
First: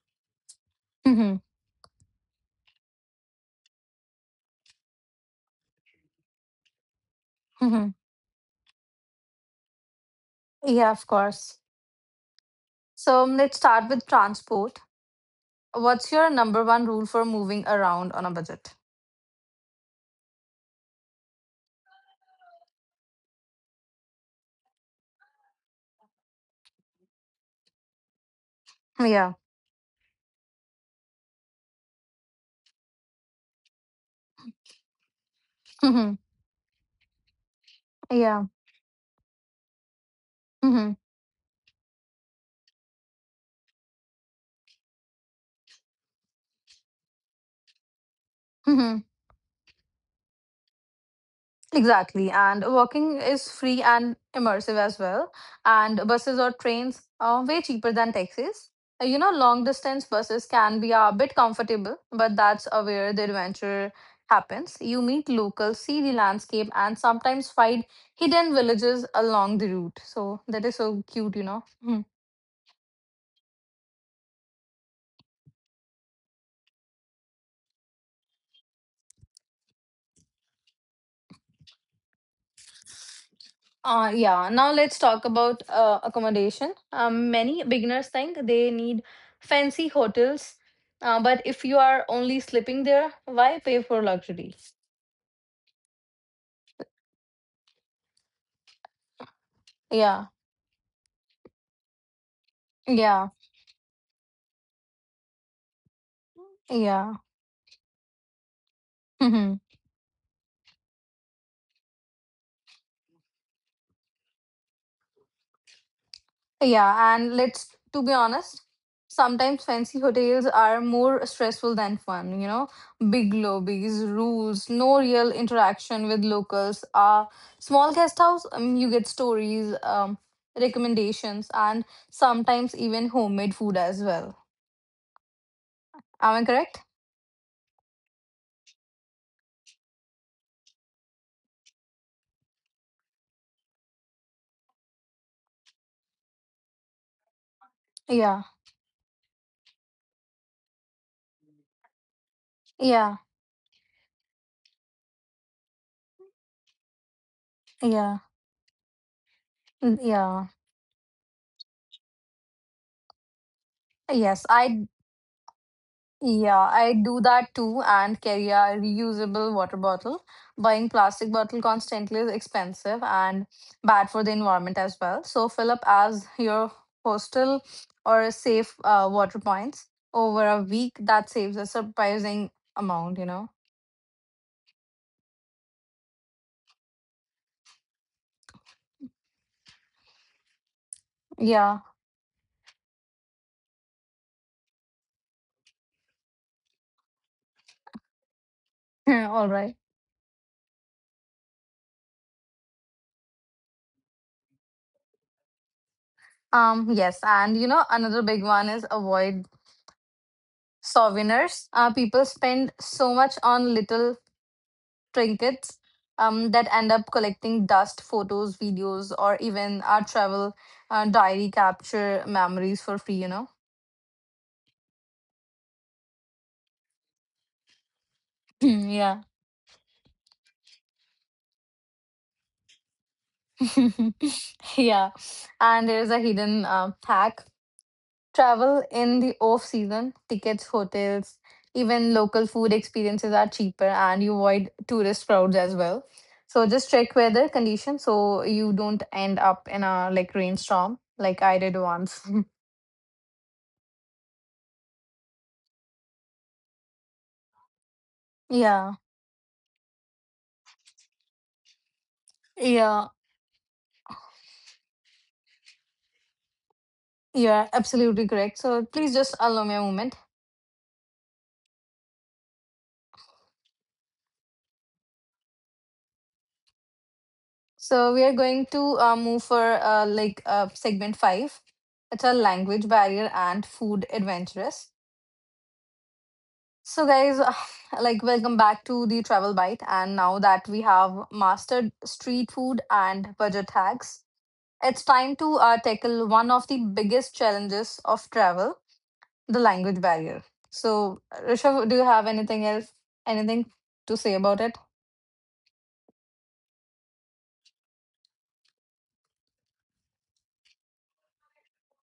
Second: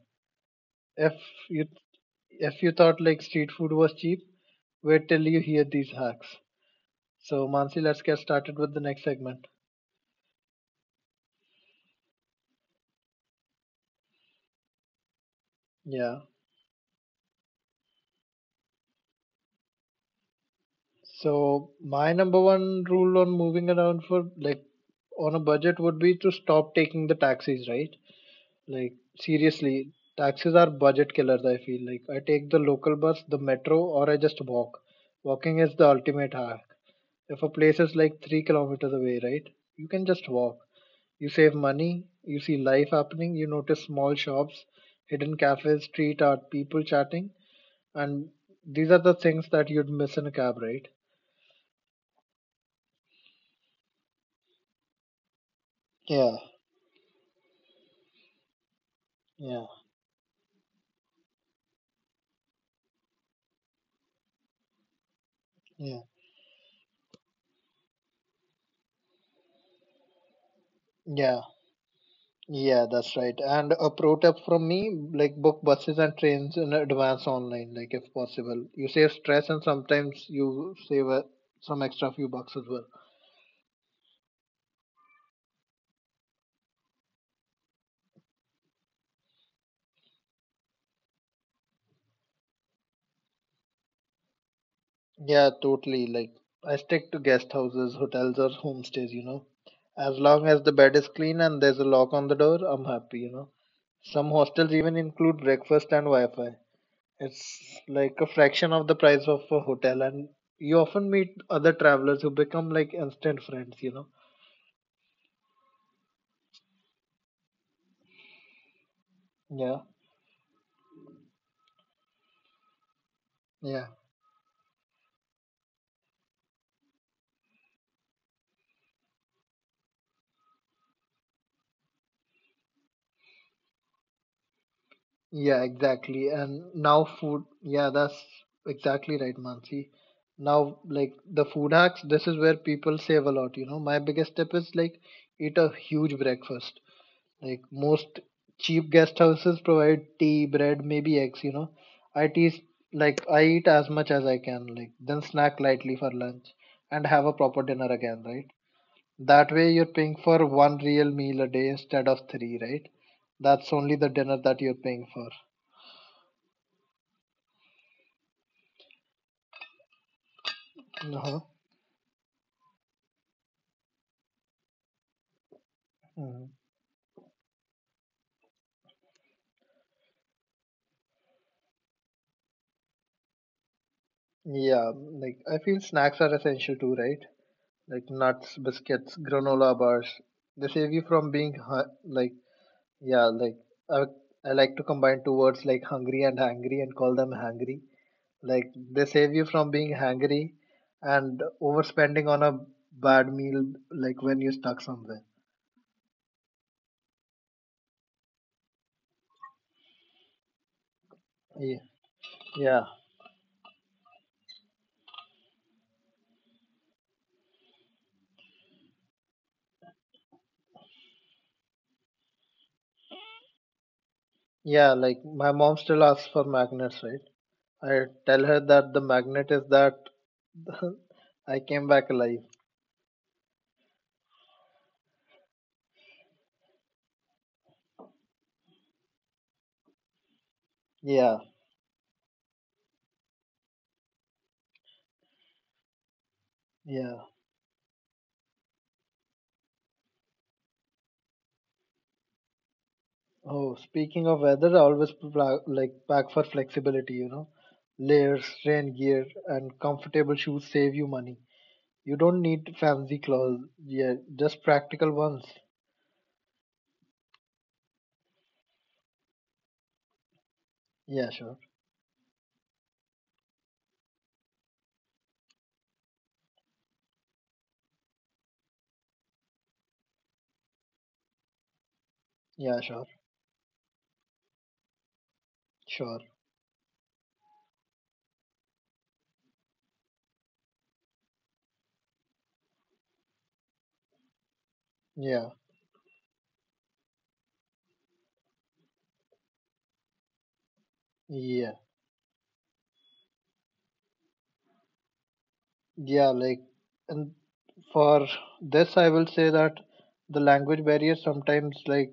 S2: If
S1: Mm-hmm.
S2: you if you thought like street food was cheap, wait till you hear these hacks. So Mansi,
S1: Mm-hmm.
S2: let's get started with the next segment.
S1: Yeah, of course. So let's start with transport. What's
S2: Yeah.
S1: your number one rule for moving around on a budget?
S2: So my number one rule on moving around for on a budget would be to stop taking the taxis, right? Like
S1: Yeah.
S2: seriously, taxis are budget killers, I feel like. I take the local bus, the metro, or I just walk. Walking is the
S1: Mhm.
S2: ultimate hack. If a place is like three
S1: Yeah.
S2: kilometers away, right? You can just walk.
S1: Mhm.
S2: You save money, you see life happening, you notice small shops, hidden cafes, street art, people chatting, and these are
S1: Mhm.
S2: the things that you'd miss in a cab, right?
S1: Exactly. And walking is free and immersive as well. And
S2: Yeah,
S1: buses or trains are way cheaper than taxis. Long
S2: yeah,
S1: distance buses can be a bit comfortable, but that's where the adventure happens. You meet locals,
S2: yeah,
S1: see the landscape, and sometimes find hidden villages along the route. So that is so cute,
S2: yeah,
S1: you know. Mm-hmm.
S2: yeah, that's right. And a pro tip from me, like book buses and trains in advance online, like if possible. You save stress and sometimes you save some extra few bucks as well.
S1: Yeah, now let's talk about accommodation. Many beginners think they need fancy hotels, but if you are only sleeping there, why pay for luxury?
S2: Yeah, totally. Like, I stick to guest houses, hotels, or homestays, you know. As
S1: Yeah,
S2: long as the bed is clean and there's a lock on the door, I'm happy, you
S1: yeah,
S2: know. Some hostels even include breakfast and Wi-Fi.
S1: yeah.
S2: It's like a fraction of the price of a hotel, and you often meet other travelers who become like instant friends, you know.
S1: Yeah, and let's to be honest, sometimes
S2: Yeah,
S1: fancy hotels are more stressful than fun, you know. Big
S2: yeah.
S1: lobbies, rules, no real interaction with locals. Small guest house, you get stories, recommendations, and sometimes even homemade food as well.
S2: Yeah, exactly.
S1: Am I
S2: And
S1: correct?
S2: now food, yeah, that's exactly right, Mansi. Now, like the food hacks, this is where people save a lot, you know. My biggest tip is like eat a huge breakfast. Like most
S1: Yeah.
S2: cheap guest houses provide tea, bread, maybe eggs, you know. I tease
S1: Yeah.
S2: like I eat as much as I can, like then snack lightly for lunch and have a proper dinner again,
S1: Yeah.
S2: right? That way you're
S1: Mm,
S2: paying for
S1: yeah.
S2: one real meal a day instead of three, right? That's only the dinner
S1: Yes,
S2: that you're
S1: I
S2: paying for.
S1: Yeah, I do that too and carry a reusable water bottle. Buying plastic
S2: Uh-huh.
S1: bottle constantly is expensive and bad for the environment as well. So fill up as
S2: Mm.
S1: your hostel or safe water points over a week. That saves a surprising amount, you know.
S2: Yeah, like I feel snacks are essential too, right? Like nuts, biscuits, granola bars. They save you from being
S1: Yeah,
S2: hu- like yeah, like I, I like to combine two words like hungry and hangry and call them hangry. Like they save you
S1: all
S2: from
S1: right.
S2: being hangry and overspending on a bad meal like when you're stuck somewhere.
S1: Yes, and you know another big one is avoid
S2: Yeah,
S1: souvenirs. People spend
S2: yeah,
S1: so much on little trinkets that end up collecting dust, photos, videos, or even our travel diary capture memories for free, you know?
S2: yeah. Like my mom still asks for magnets, right? I tell her that the
S1: Yeah.
S2: magnet is that I came back alive.
S1: Yeah. And there's a hidden hack, travel in the off season, tickets,
S2: Yeah,
S1: hotels, even local food experiences are cheaper and you avoid tourist crowds as well. So just
S2: yeah.
S1: check weather conditions so you don't end up in a like rainstorm like I did once.
S2: Oh, speaking of weather, I always pack for flexibility, you know. Layers, rain
S1: Yeah.
S2: gear, and comfortable shoes save you money. You don't need
S1: Yeah.
S2: fancy clothes. Yeah, just practical ones.
S1: You are absolutely correct. So please just allow me a moment.
S2: Yeah, sure.
S1: So we are going to move for segment five. It's a
S2: Yeah,
S1: language
S2: sure.
S1: barrier and food adventurous.
S2: Sure.
S1: So guys, welcome back to the Travel Bite. And now that we have mastered street food and budget hacks, it's time
S2: Yeah.
S1: to tackle one of the biggest challenges of travel: the language barrier. So
S2: Yeah.
S1: Rishabh, do you have anything else, anything to say about it?
S2: Yeah, like and for this I will say that the language barrier sometimes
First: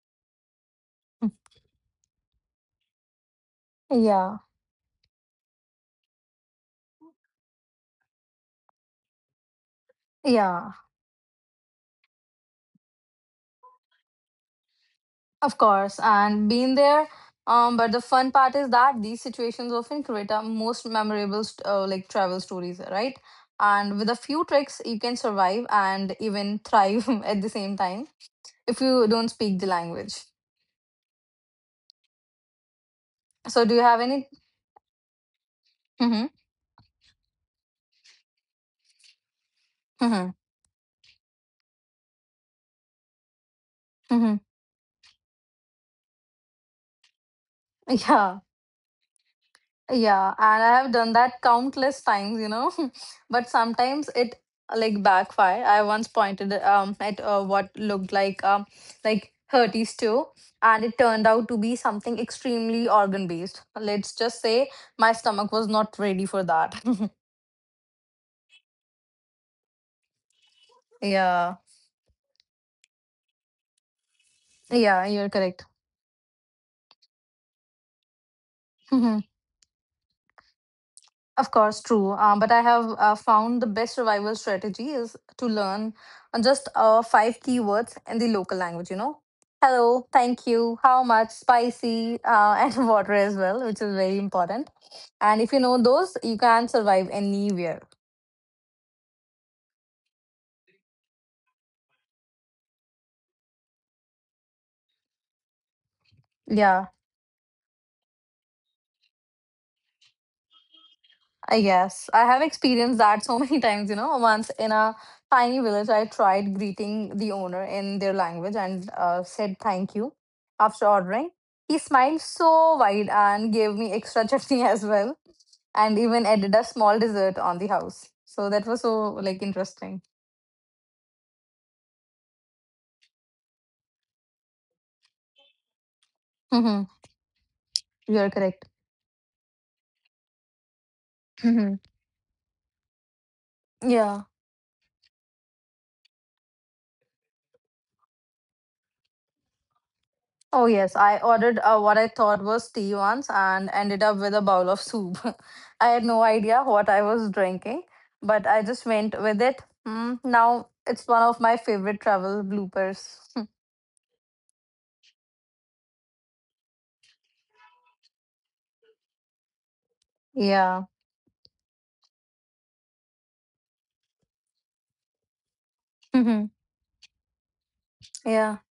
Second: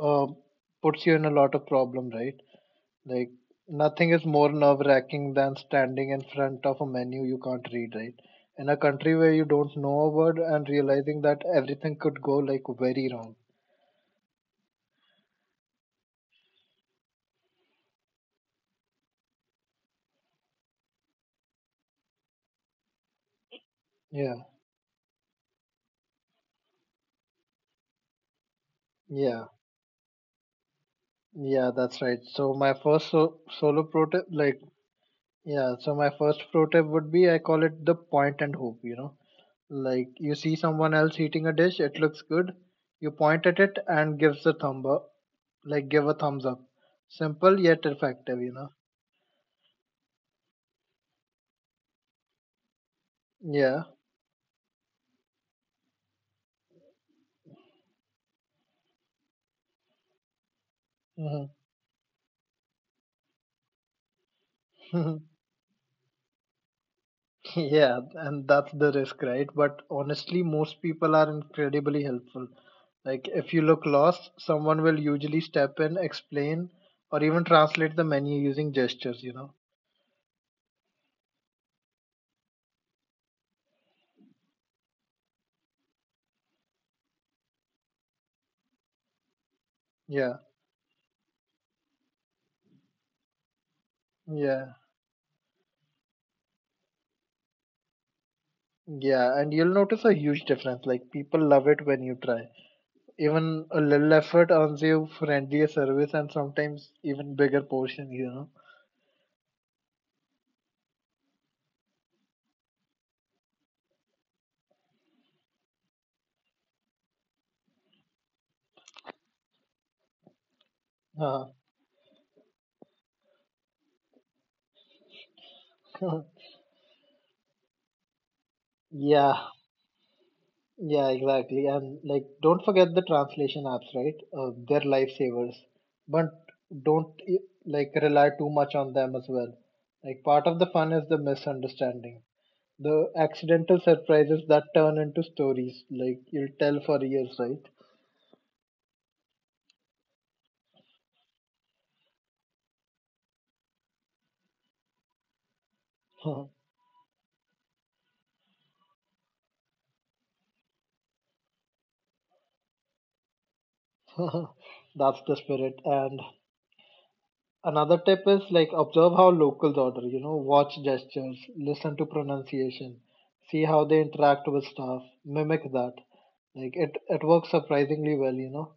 S2: uh, puts you in a lot of problem, right? Like nothing is
S1: Yeah,
S2: more nerve-wracking than standing in front of a menu you can't read, right? In a country where you don't know a word and
S1: yeah.
S2: realizing that everything could go like very wrong.
S1: Of course, and been there. But the fun part is that these situations often create our most memorable travel stories, right? And with a
S2: Yeah,
S1: few tricks, you can survive and even thrive at the same time if you don't
S2: yeah,
S1: speak the language.
S2: yeah, that's right. So my first
S1: So, do you
S2: solo
S1: have
S2: pro tip,
S1: any?
S2: like, yeah, so my
S1: Mm-hmm,
S2: first pro tip would be I call it the point and hope, you know? Like,
S1: mm-hmm,
S2: you see someone else eating a dish, it looks good, you point at it and
S1: mm-hmm.
S2: gives a thumb up, like give a thumbs up. Simple yet effective,
S1: Yeah.
S2: you know?
S1: Yeah, and I have done that countless times, you know. But
S2: Yeah.
S1: sometimes it backfire. I once pointed at what looked like hearty stew, and it turned
S2: Hmm.
S1: out to be something extremely organ based. Let's just say my stomach was not ready for that.
S2: Yeah, and that's the risk, right? But honestly, most people are
S1: Yeah,
S2: incredibly helpful. Like, if you look lost, someone will
S1: yeah, you're
S2: usually
S1: correct.
S2: step in, explain, or even translate the menu using gestures, you know?
S1: Of course, true. But I have found the best survival strategy is to learn on just five keywords in the local language, you know. Hello,
S2: Yeah,
S1: thank you, how much, spicy, and water as well, which is very
S2: yeah,
S1: important. And if you know those, you can survive anywhere.
S2: yeah. And you'll notice a huge difference. Like, people love it when you try. Even a little effort earns you friendlier service and sometimes
S1: Yeah.
S2: even bigger portions, you
S1: Yes, I have experienced that so many times. You know, once in a tiny village, I tried greeting the owner in their language and said thank you after ordering.
S2: know?
S1: He smiled so wide and gave me extra chutney as well, and
S2: Uh,
S1: even added a small dessert on the house. So that was so
S2: yeah.
S1: like interesting.
S2: Yeah, exactly. And like, don't forget the translation apps, right? They're lifesavers, but
S1: Hmm.
S2: don't
S1: You
S2: rely
S1: are
S2: too much
S1: correct.
S2: on them as well. Like, part of the fun is the
S1: Hmm.
S2: misunderstanding, the accidental
S1: Yeah.
S2: surprises that turn into stories, like you'll tell for years, right?
S1: Oh, yes. I ordered what I thought was tea once and ended up with a bowl of soup. I had no idea what I was drinking, but I just went with it. Now it's one of my favorite travel bloopers.
S2: That's the spirit. And another tip is like observe how locals order, you know, watch
S1: Yeah.
S2: gestures, listen to pronunciation, see how they interact with staff, mimic that.
S1: Mhm.
S2: Like it works surprisingly well, you
S1: Yeah.
S2: know.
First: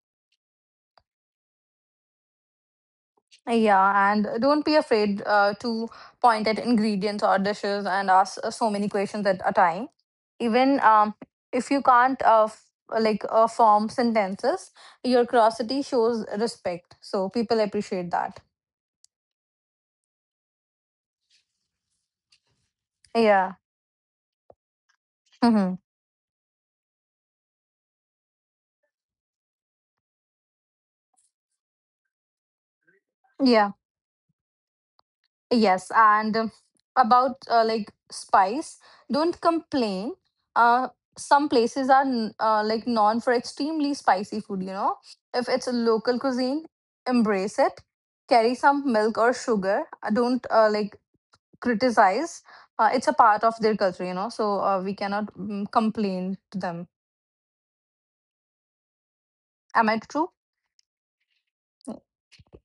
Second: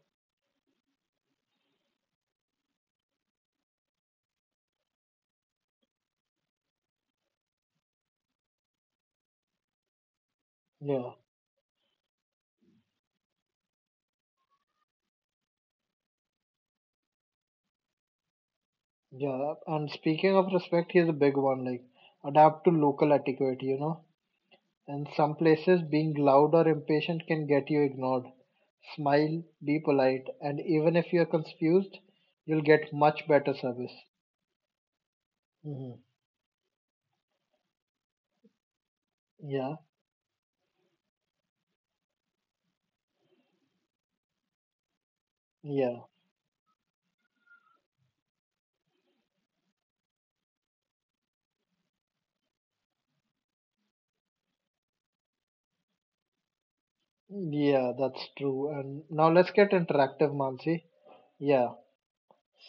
S1: Yeah. And don't be afraid to point at ingredients or dishes and ask so many questions at a time. Even
S2: Yeah.
S1: if you can't like form sentences, your curiosity shows respect. So people appreciate that.
S2: Yeah. And speaking of respect, here's a big one, like adapt to local
S1: Yeah.
S2: etiquette, you know. In some
S1: Hmm.
S2: places being loud or impatient can get you ignored. Smile, be polite, and even if you're confused, you'll get much better
S1: Yeah.
S2: service.
S1: Yes.
S2: Hmm.
S1: And about like spice, don't
S2: Yeah.
S1: complain. Uh, some places are like known for extremely spicy food, you know. If it's a
S2: Yeah.
S1: local cuisine, embrace it. Carry some milk or sugar. Don't like criticize. It's a part of their culture, you know. So we cannot complain to them.
S2: Yeah, that's true. And now let's get
S1: Am I
S2: interactive,
S1: true?
S2: Mansi. Yeah.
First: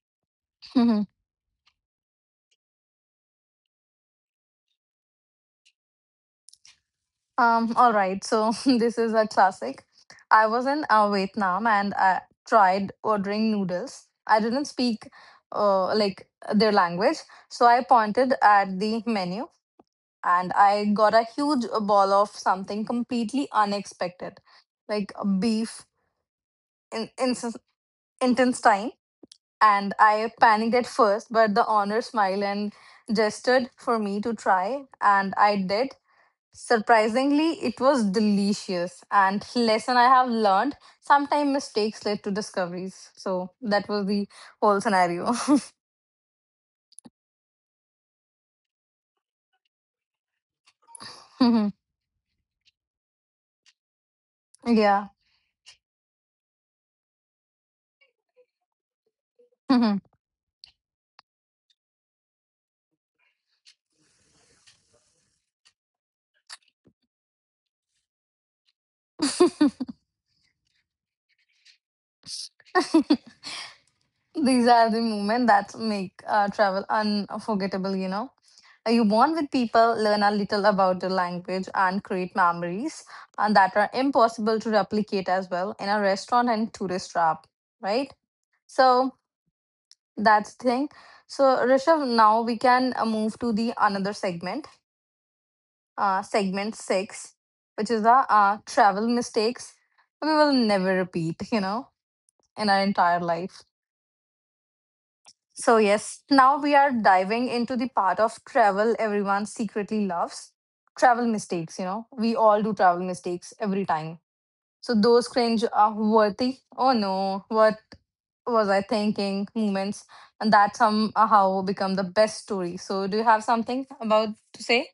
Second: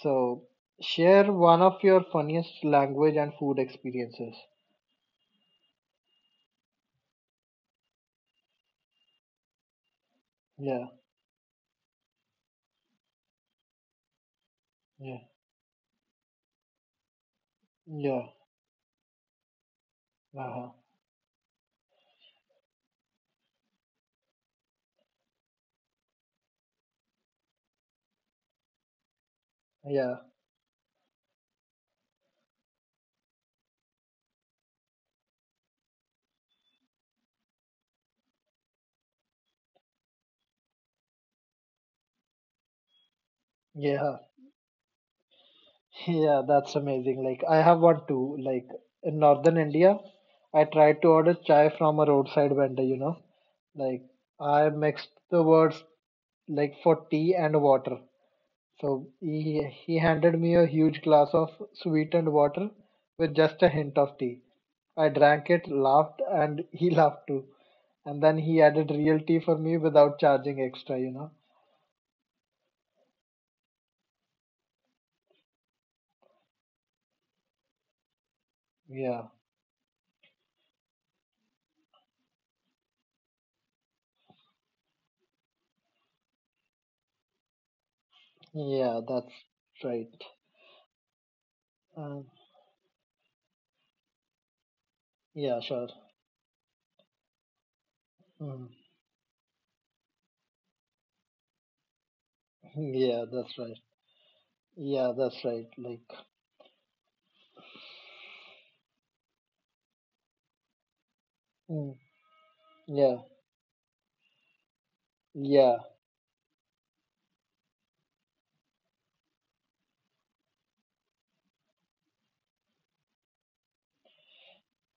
S2: So share one of your funniest language and food experiences.
S1: All right. So this is a classic. I was in
S2: Yeah,
S1: Vietnam and I tried ordering noodles. I didn't speak
S2: yeah,
S1: like their language, so I
S2: yeah,
S1: pointed at the menu and
S2: uh-huh.
S1: I got a huge ball of something completely unexpected, like a beef in intestine. And
S2: yeah,
S1: I panicked at first, but the owner smiled and gestured for me to try, and I did. Surprisingly, it was delicious. And lesson I have learned, sometimes mistakes led to discoveries. So that was
S2: yeah,
S1: the whole scenario.
S2: yeah. That's amazing. Like I have one too. Like in northern India, I tried to order chai from a roadside vendor. You know, like I
S1: Yeah.
S2: mixed the words like for tea and water. So he
S1: Mhm.
S2: handed me a huge glass of sweetened water with just a hint of tea. I drank it, laughed, and he laughed too. And then he added real tea for me without charging extra, you know?
S1: These are the moments that make travel unforgettable, you know. You
S2: Yeah,
S1: bond with people, learn a little about the language, and create memories and that are impossible to replicate as well in a restaurant and tourist trap, right?
S2: yeah,
S1: So
S2: that's right.
S1: that's the thing. So, Rishav,
S2: Um,
S1: now we can move to the another segment,
S2: yeah, sure.
S1: segment six, which is the
S2: Mm.
S1: travel mistakes we will never repeat, you know, in our entire
S2: Yeah, that's
S1: life.
S2: right. Yeah, that's right.
S1: So,
S2: Like,
S1: yes, now we are diving into the part of travel everyone secretly loves travel mistakes, you
S2: mm,
S1: know, we all do travel
S2: yeah,
S1: mistakes every time. So those cringe
S2: yeah.
S1: are worthy. Oh no, what was I thinking? Moments, and that somehow become the best story. So do you have something about to say?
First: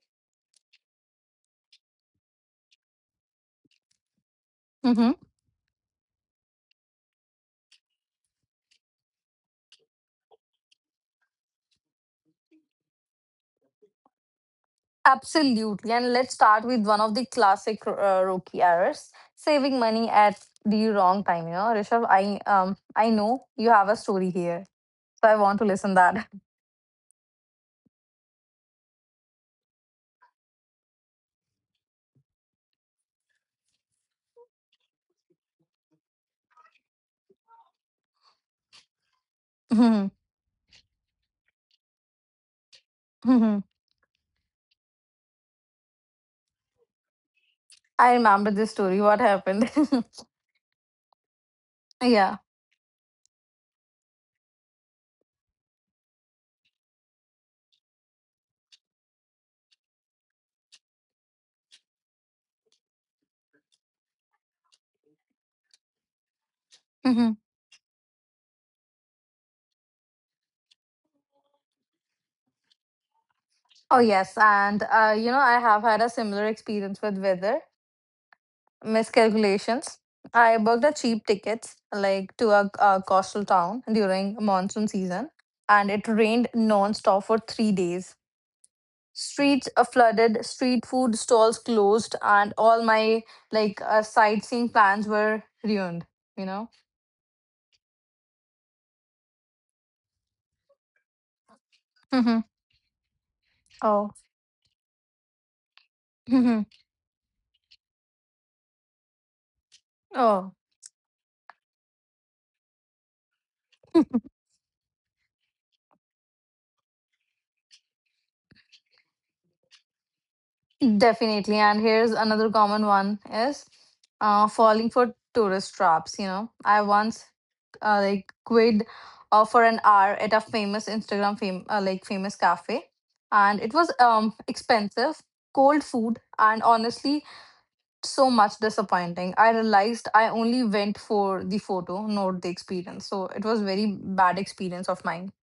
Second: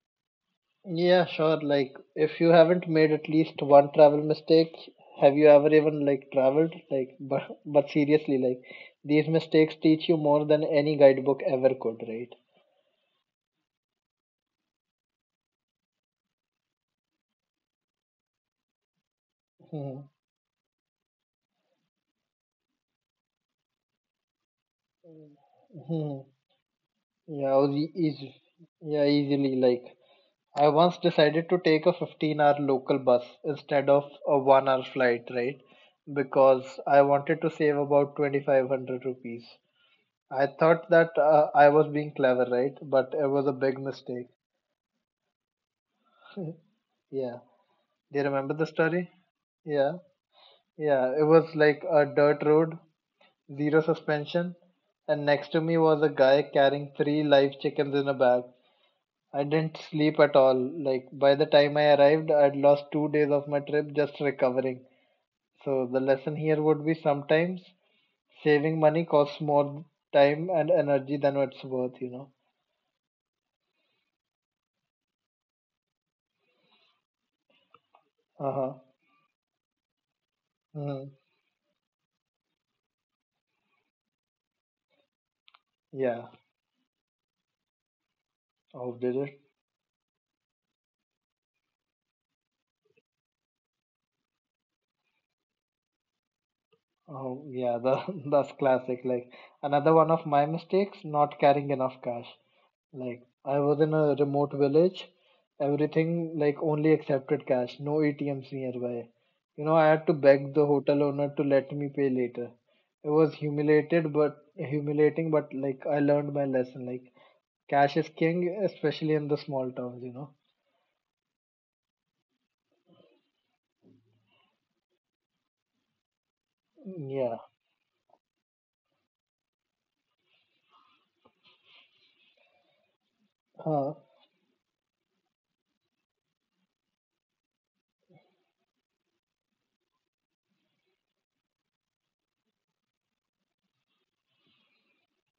S2: Yeah, sure. Like, if you haven't made at least one travel mistake,
S1: Mm-hmm.
S2: have you ever even like traveled? Like, but seriously, like these mistakes teach you more than any guidebook ever could, right?
S1: Absolutely. And let's start with one of the classic rookie errors saving
S2: Hmm.
S1: money at the wrong time. You know, Rishabh, I I know you have a story here. So I want to listen
S2: Hmm.
S1: that.
S2: Easy. Yeah, easily. Like, I once decided to take a 15-hour local bus instead of a one-hour flight, right? Because I wanted to save about 2,500 rupees.
S1: Mhm.
S2: I thought that I was being clever, right? But it was a
S1: Mhm.
S2: big mistake. Yeah.
S1: I
S2: Do you
S1: remember
S2: remember the
S1: this story.
S2: story?
S1: What happened?
S2: Yeah. Yeah. It was like a
S1: Yeah.
S2: dirt road, zero suspension, and next to me was a guy carrying 3 live chickens in a bag. I didn't sleep at all. Like by the time I arrived, I'd lost 2 days of my trip just recovering. So the lesson here would be
S1: Mm-hmm.
S2: sometimes saving money costs more time and energy than it's worth, you know.
S1: Oh, yes. And, you know, I have had a similar experience with weather
S2: Uh huh.
S1: miscalculations. I booked a
S2: Hmm.
S1: cheap tickets like to a coastal town during monsoon season, and it
S2: Yeah.
S1: rained non-stop for 3 days.
S2: Oh, did it?
S1: Streets flooded, street food stalls closed, and all my like sightseeing plans were ruined, you know?
S2: Oh, yeah, that's classic. Like, another one of my mistakes, not carrying enough cash. Like, I was in
S1: Oh.
S2: a remote village, everything, like,
S1: Oh.
S2: only accepted cash, no ATMs nearby. You know, I had to
S1: Mm-hmm.
S2: beg the hotel owner to let me pay later. It was humiliated, but humiliating, but like, I learned my lesson. Like, cash is king, especially in the small towns, you know.
S1: Definitely. And here's another common one is falling for tourist traps. You know, I
S2: Mm,
S1: once
S2: yeah.
S1: like quid for an hour at a famous Instagram like famous cafe, and it was
S2: Huh.
S1: expensive, cold food, and honestly so much disappointing. I realized I only went for the photo, not the experience. So it was very bad experience of mine.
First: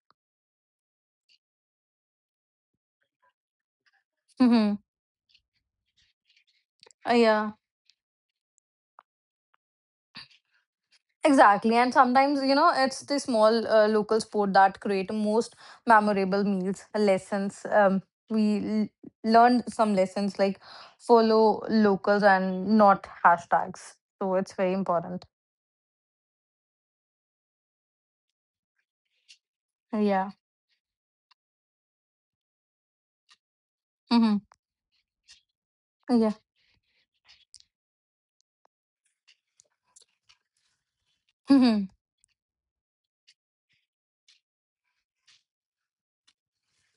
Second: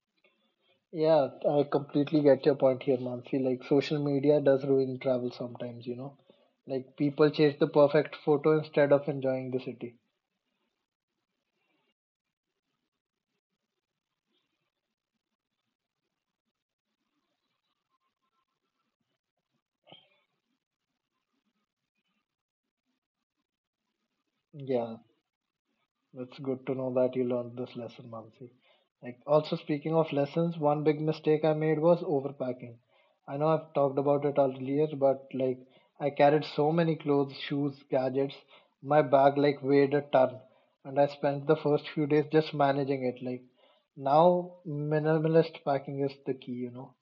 S2: Yeah, I completely get your point here, Mansi. Like social media does
S1: Mm-hmm.
S2: ruin travel sometimes, you know. Like people
S1: Yeah.
S2: chase the perfect photo instead of enjoying the city.
S1: Exactly, and sometimes you know it's the small local sport that create most memorable meals lessons. We learned some lessons like follow locals and not hashtags, so it's very
S2: Yeah.
S1: important.
S2: It's good to know that you learned this lesson, Mansi. Like, also speaking of
S1: Yeah.
S2: lessons, one big mistake I made was overpacking. I know I've talked about it
S1: Hmm.
S2: earlier, but like, I
S1: Yeah.
S2: carried so many clothes, shoes, gadgets. My bag like weighed a ton, and I spent the first few days just managing it. Like, now minimalist packing is the key, you know.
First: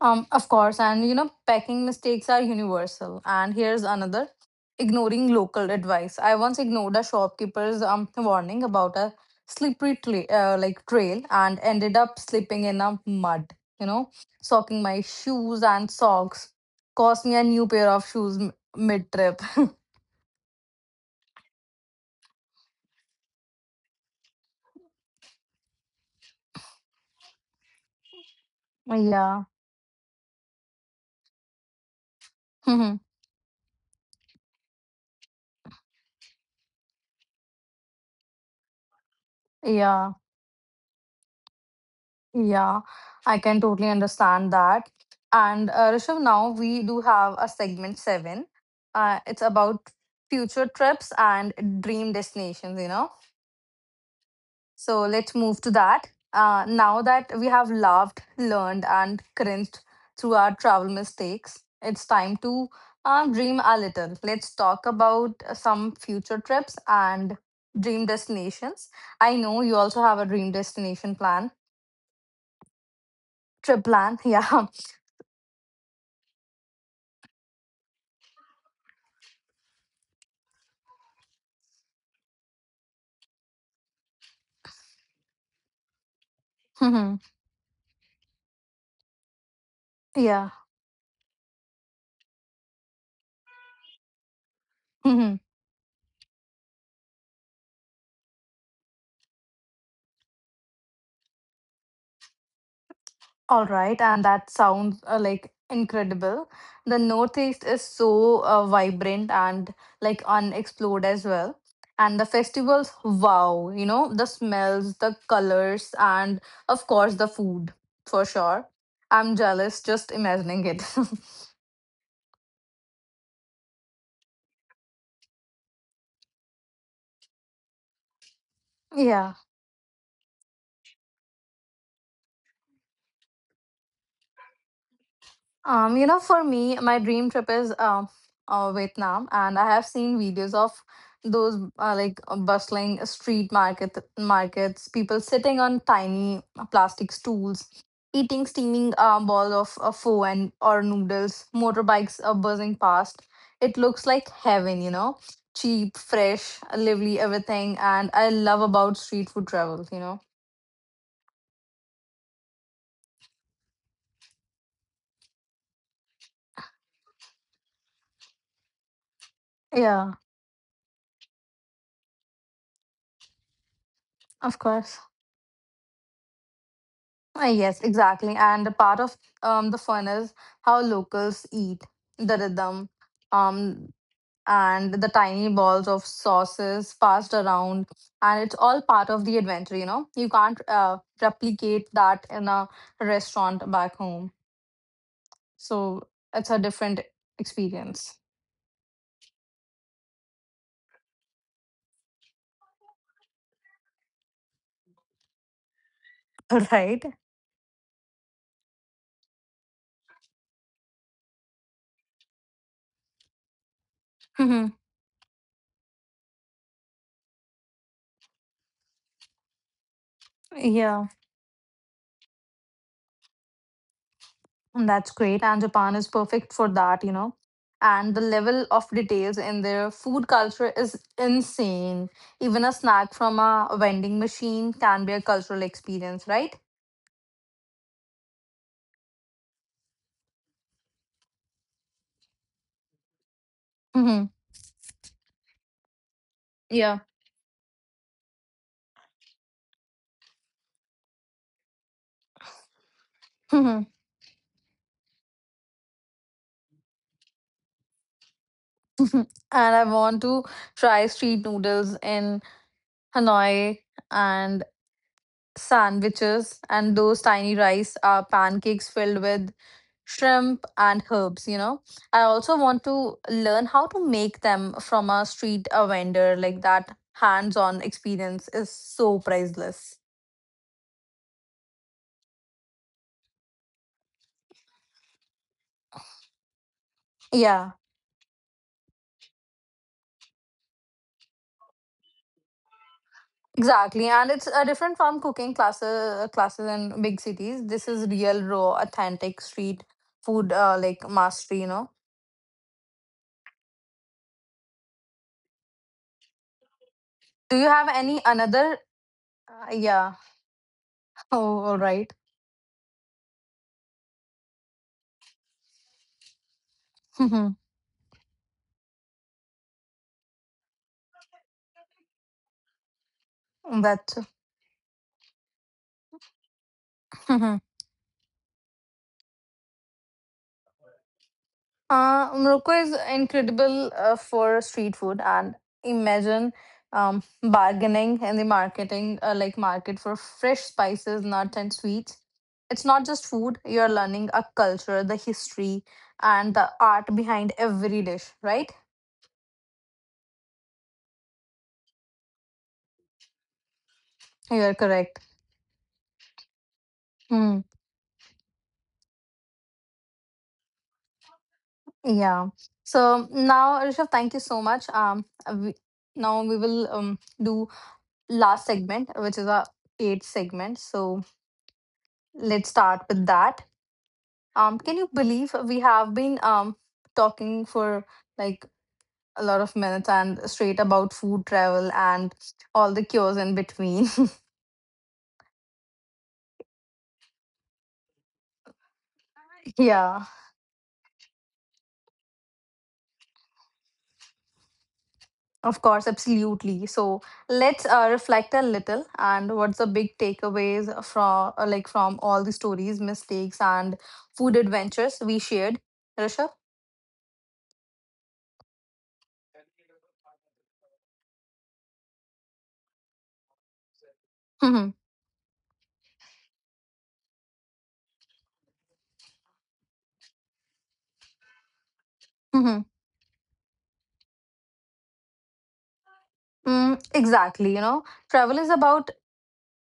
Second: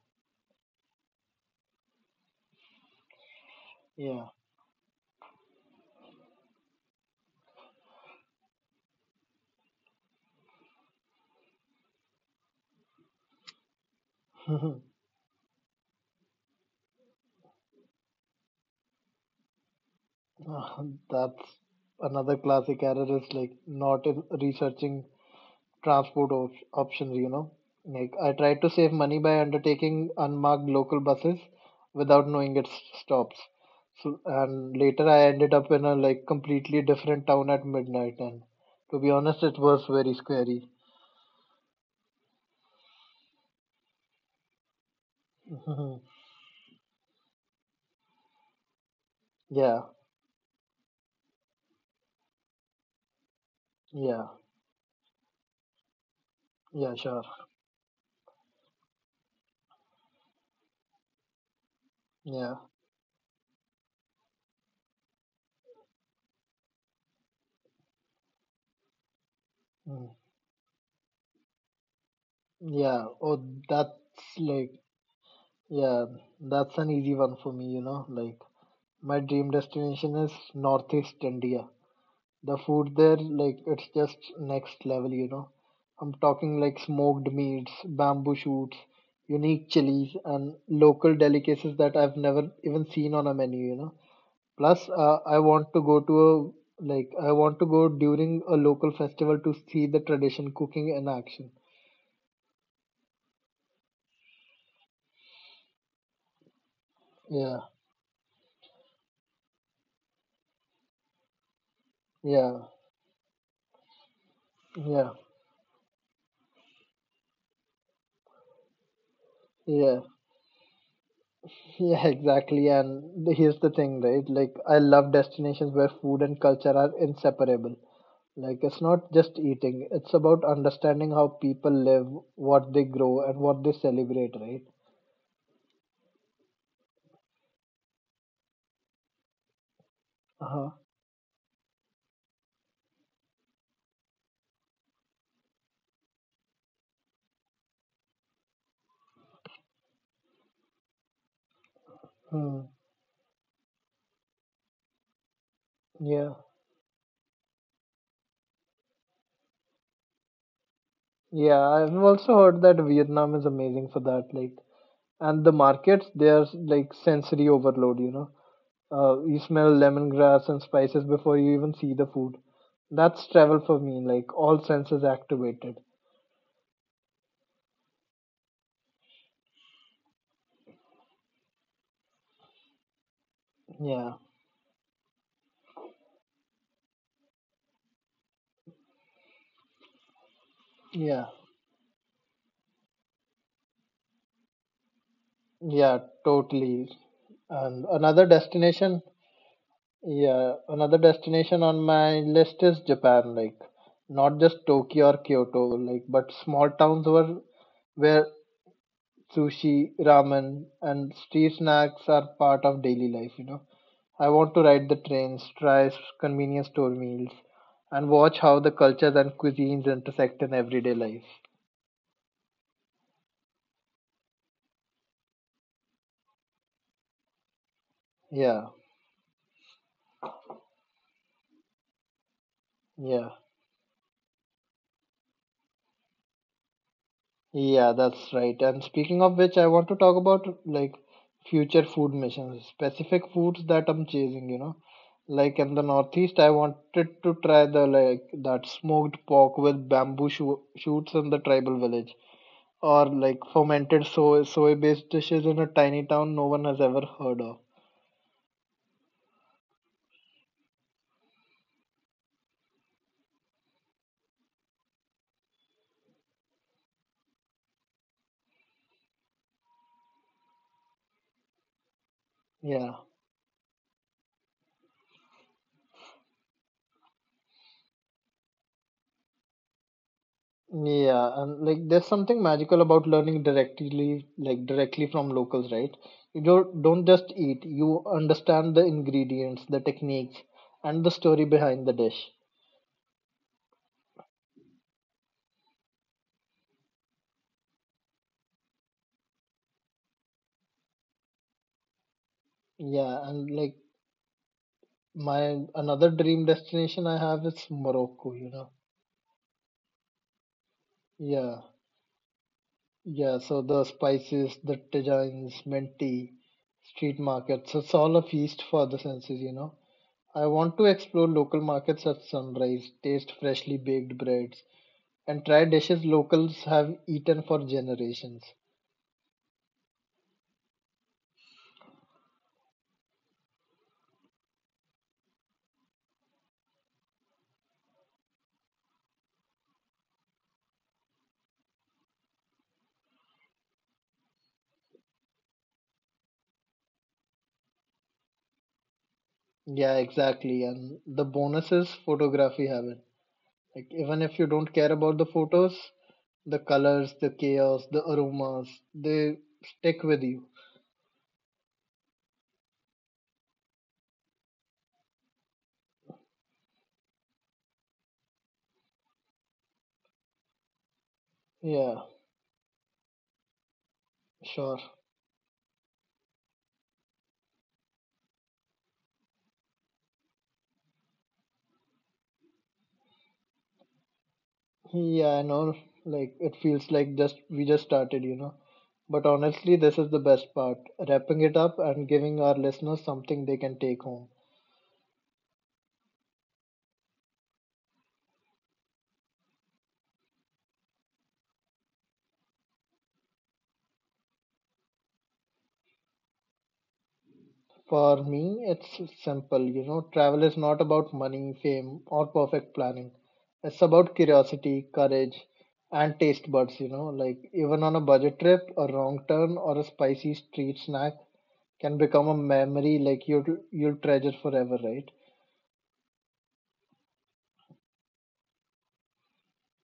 S1: Of course, and you know, packing mistakes are universal. And here's
S2: Yeah.
S1: another ignoring local advice. I once ignored a shopkeeper's warning about a like trail and ended up slipping in a mud, you know, soaking my shoes and socks. Cost me a new pair of shoes mid trip.
S2: That's another classic error is like not in researching transport op options, you know. Like I tried to save money by
S1: Yeah.
S2: undertaking unmarked local buses without knowing its stops. So, and later I ended up in a like completely different town at midnight, and to be honest, it was very
S1: Yeah.
S2: scary.
S1: Yeah, I can totally understand that. And
S2: Mhm.
S1: Rishabh, now we do have a segment seven. It's
S2: Yeah,
S1: about future trips and dream destinations, you know.
S2: yeah,
S1: So let's move to that.
S2: yeah,
S1: Now
S2: sure.
S1: that we have laughed, learned, and cringed through our travel mistakes, it's time
S2: Yeah,
S1: to dream a little. Let's talk about some future trips and dream destinations. I know you also
S2: mm,
S1: have a dream destination plan,
S2: yeah. Oh,
S1: trip
S2: that's
S1: plan. Yeah.
S2: like, yeah, that's an easy one for me, you know. Like, my dream destination is Northeast India. The food there, like, it's just next level, you know. I'm talking like smoked meats, bamboo shoots, unique chilies,
S1: Yeah.
S2: and local delicacies that I've never even seen on a menu, you know. Plus,
S1: Mhm.
S2: I want to go to a like I want to go during a local festival to see the tradition cooking in action.
S1: All right. And that sounds like incredible. The
S2: Yeah,
S1: Northeast is so vibrant and like unexplored as well. And the
S2: yeah,
S1: festivals, wow, you know, the smells,
S2: yeah,
S1: the colors, and of course, the food for sure. I'm jealous
S2: yeah,
S1: just imagining it.
S2: yeah, exactly. And here's the thing, right? Like, I love destinations where food and culture are inseparable. Like it's not
S1: Yeah.
S2: just eating, it's about understanding how people live, what they grow, and what they celebrate, right?
S1: You know, for me, my dream trip is Vietnam, and I have seen videos
S2: Uh-huh.
S1: of those like bustling street market markets, people sitting on tiny plastic stools, eating steaming balls of pho and or noodles, motorbikes are
S2: Hmm.
S1: buzzing past. It looks like heaven, you know, cheap,
S2: Yeah.
S1: fresh, lively, everything, and I love about street food travel, you know.
S2: Yeah, I've also heard that Vietnam is amazing for that. Like, and the markets, there's like sensory overload, you know. You smell
S1: Yeah,
S2: lemongrass and spices before you even see the food. That's travel for me, like all
S1: of
S2: senses
S1: course.
S2: activated.
S1: Yes, exactly. And the part of the fun is how locals eat the rhythm um,
S2: Yeah,
S1: and the tiny balls of sauces passed around. And it's all part of the adventure, you know? You can't
S2: yeah,
S1: replicate that in a restaurant back home.
S2: yeah,
S1: So it's a
S2: totally.
S1: different
S2: And another
S1: experience.
S2: destination Yeah, another destination on my list is Japan, like not just Tokyo or Kyoto, like but small towns
S1: Right?
S2: were where sushi, ramen, and street snacks are part of daily life, you know. I want to ride the
S1: Mhm.
S2: trains, try convenience store meals, and watch how the cultures and cuisines intersect in everyday life.
S1: Yeah. That's great. And Japan is perfect for that, you know. And the
S2: Yeah,
S1: level of details in their food culture is insane. Even a
S2: yeah.
S1: snack from a vending machine can be a cultural experience, right?
S2: Yeah, that's right. And speaking of which, I want to talk about like future food missions, specific foods that I'm
S1: Hmm.
S2: chasing, you know. Like in the Northeast, I
S1: Yeah.
S2: wanted to try the like that smoked pork with bamboo shoots in the tribal village, or like
S1: Hmm.
S2: fermented soy-based dishes in a tiny town no one has ever heard of.
S1: And I want to try street noodles in Hanoi and sandwiches and those tiny rice pancakes filled with shrimp and herbs, you know. I also want
S2: Yeah.
S1: to learn how to make them from a street a vendor. Like that hands on experience is so priceless.
S2: Yeah, and like there's something magical about learning directly, like directly from locals, right? You don't just eat,
S1: Yeah,
S2: you understand the ingredients, the techniques, and the story behind the dish.
S1: exactly, and it's a different from cooking classes classes in big cities. This is real raw authentic street food like mastery, you know.
S2: Yeah, and like my another dream destination I have
S1: Do
S2: is
S1: you have any
S2: Morocco, you know.
S1: another yeah.
S2: Yeah,
S1: Oh, all right.
S2: yeah, so the spices, the tagines, mint tea, street markets, it's all a feast for the senses, you know. I want to explore local markets at sunrise, taste freshly baked
S1: That's
S2: breads and try dishes locals have eaten for generations.
S1: Morocco is incredible for street food and imagine bargaining in the marketing like market for fresh spices, nuts and sweets. It's not just food, you're learning a culture, the history and the art behind every dish, right?
S2: Yeah, exactly. And the bonus is photography heaven. Like even if you don't
S1: You're
S2: care about
S1: correct.
S2: the photos, the colors, the
S1: Hmm.
S2: chaos, the aromas, they stick with you.
S1: Yeah. So now, Rishabh, thank you so much. Now we will do last segment, which is our eighth segment. So
S2: Yeah,
S1: let's start with that.
S2: sure.
S1: Can you believe we have been talking for like a lot of minutes and straight about food travel and all the cures in between?
S2: Yeah, I know. Like it feels like just we just started, you know. But honestly, this is the
S1: Yeah,
S2: best part, wrapping it up and giving our listeners something they can take home.
S1: of course, absolutely. So let's reflect a little and what's the big takeaways from like from all the stories, mistakes, and food adventures we shared, Rishabh.
S2: For me, it's simple. You know, travel is not about money, fame, or perfect planning. It's about curiosity,
S1: Mm-hmm.
S2: courage, and taste buds. You know, like even on a budget trip, a wrong turn or a spicy street snack can become a
S1: Mm-hmm.
S2: memory like you'll treasure forever, right?
S1: Mm, exactly. You know, travel is about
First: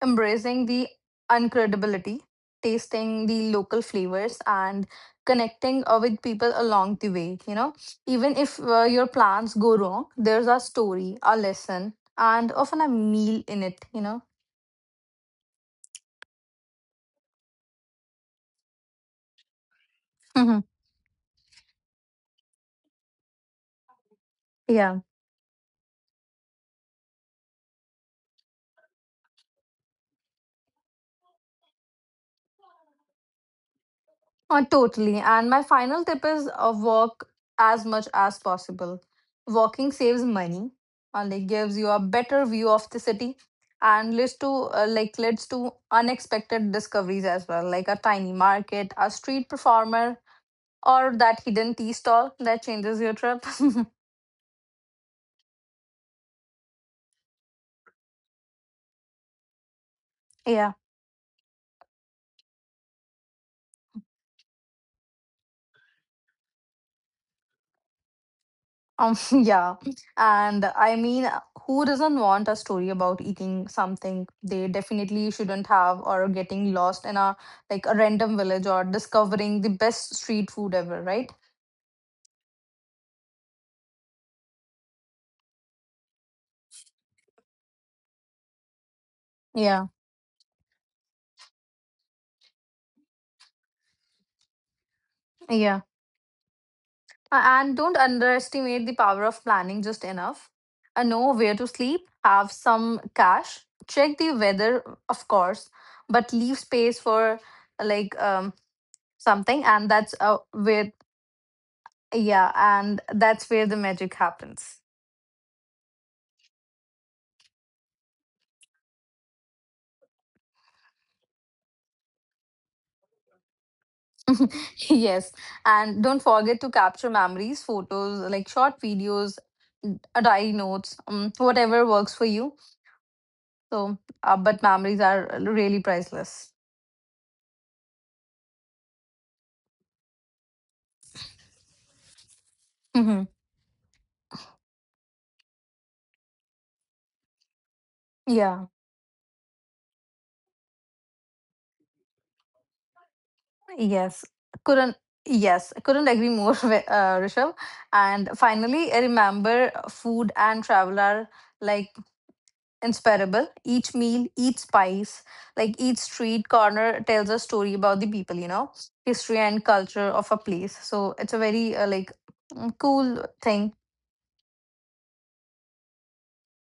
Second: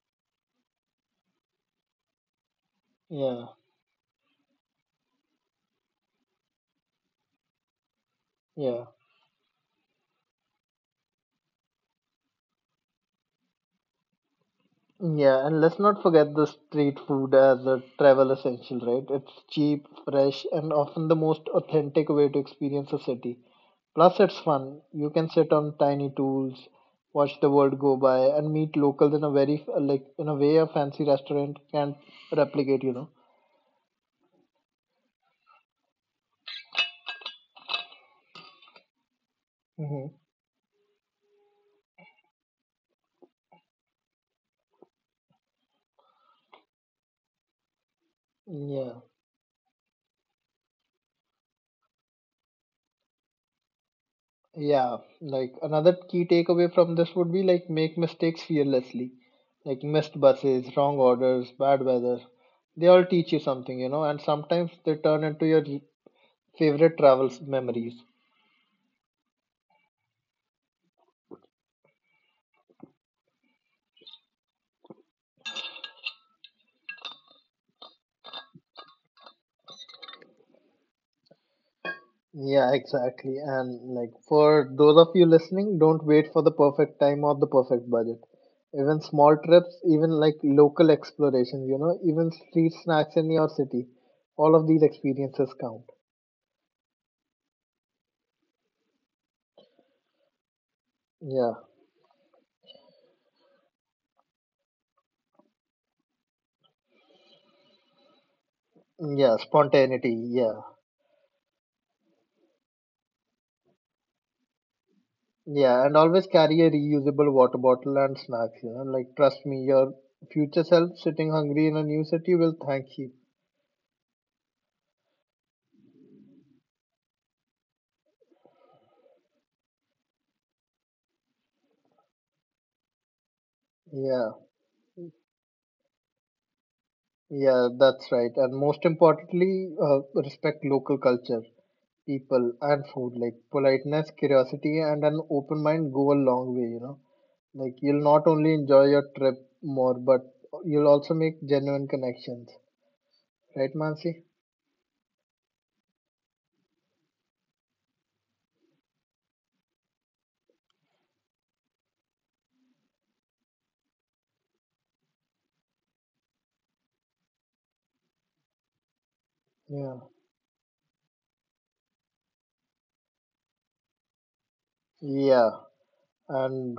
S1: embracing the uncredibility, tasting
S2: Yeah,
S1: the local flavors, and connecting with people along the way. You know, even if
S2: yeah.
S1: your plans go wrong, there's a story, a lesson, and often a meal in it. You
S2: Yeah, and let's not forget the street food as a travel essential, right? It's cheap, fresh,
S1: know.
S2: and often the most authentic way to experience a city. Plus, it's fun.
S1: Yeah.
S2: You can sit on tiny tools, watch the world go by, and meet locals in a very like in a way a fancy restaurant can't replicate. You know.
S1: Totally. And my final tip is walk as much as possible. Walking
S2: Hmm.
S1: saves money and it gives you a better view of the city and leads to like leads to unexpected discoveries as well, like a tiny market,
S2: Yeah.
S1: a street performer, or that hidden tea stall that changes your trip.
S2: Yeah, like another key takeaway from this would be like make mistakes fearlessly. Like missed
S1: Yeah.
S2: buses, wrong orders, bad weather. They all teach you something, you know, and sometimes they turn into your favorite travel memories.
S1: Um, yeah. And I mean, who doesn't want a story about eating something they definitely shouldn't have or getting lost in a like a random village or discovering the best street food ever, right?
S2: Yeah, exactly. And like for those of you listening, don't wait for the perfect time or the perfect budget. Even small trips,
S1: Yeah.
S2: even like local explorations, you know, even street snacks in your city, all of these experiences
S1: Yeah.
S2: count.
S1: A- And don't underestimate the power of planning just enough. Know
S2: Yeah.
S1: where to sleep, have some cash, check the weather, of course, but leave space for like um
S2: Yeah,
S1: something, and
S2: spontaneity.
S1: that's
S2: Yeah.
S1: where yeah, and that's where the magic happens.
S2: Yeah, and always carry a reusable water bottle and snacks, you know. Like, trust me, your future self sitting hungry in a new city will thank you.
S1: Yes, and don't forget to capture memories, photos, like short videos, diary notes, whatever works for you. So
S2: Yeah,
S1: but memories are really priceless.
S2: yeah, that's right. And most importantly, respect local culture, people, and food.
S1: Hmm.
S2: Like, politeness, curiosity, and an open mind go a long way, you know. Like, you'll not only
S1: Yeah.
S2: enjoy your trip more, but you'll also make genuine connections. Right,
S1: yes
S2: Mansi?
S1: couldn't yes, I couldn't agree more with, Rishabh. And finally, I remember food and travel are like inspirable. Each meal, each spice, like each street corner tells a story about the people, you know, history and
S2: Yeah,
S1: culture of a place. So it's a very like cool thing.
S2: yeah, and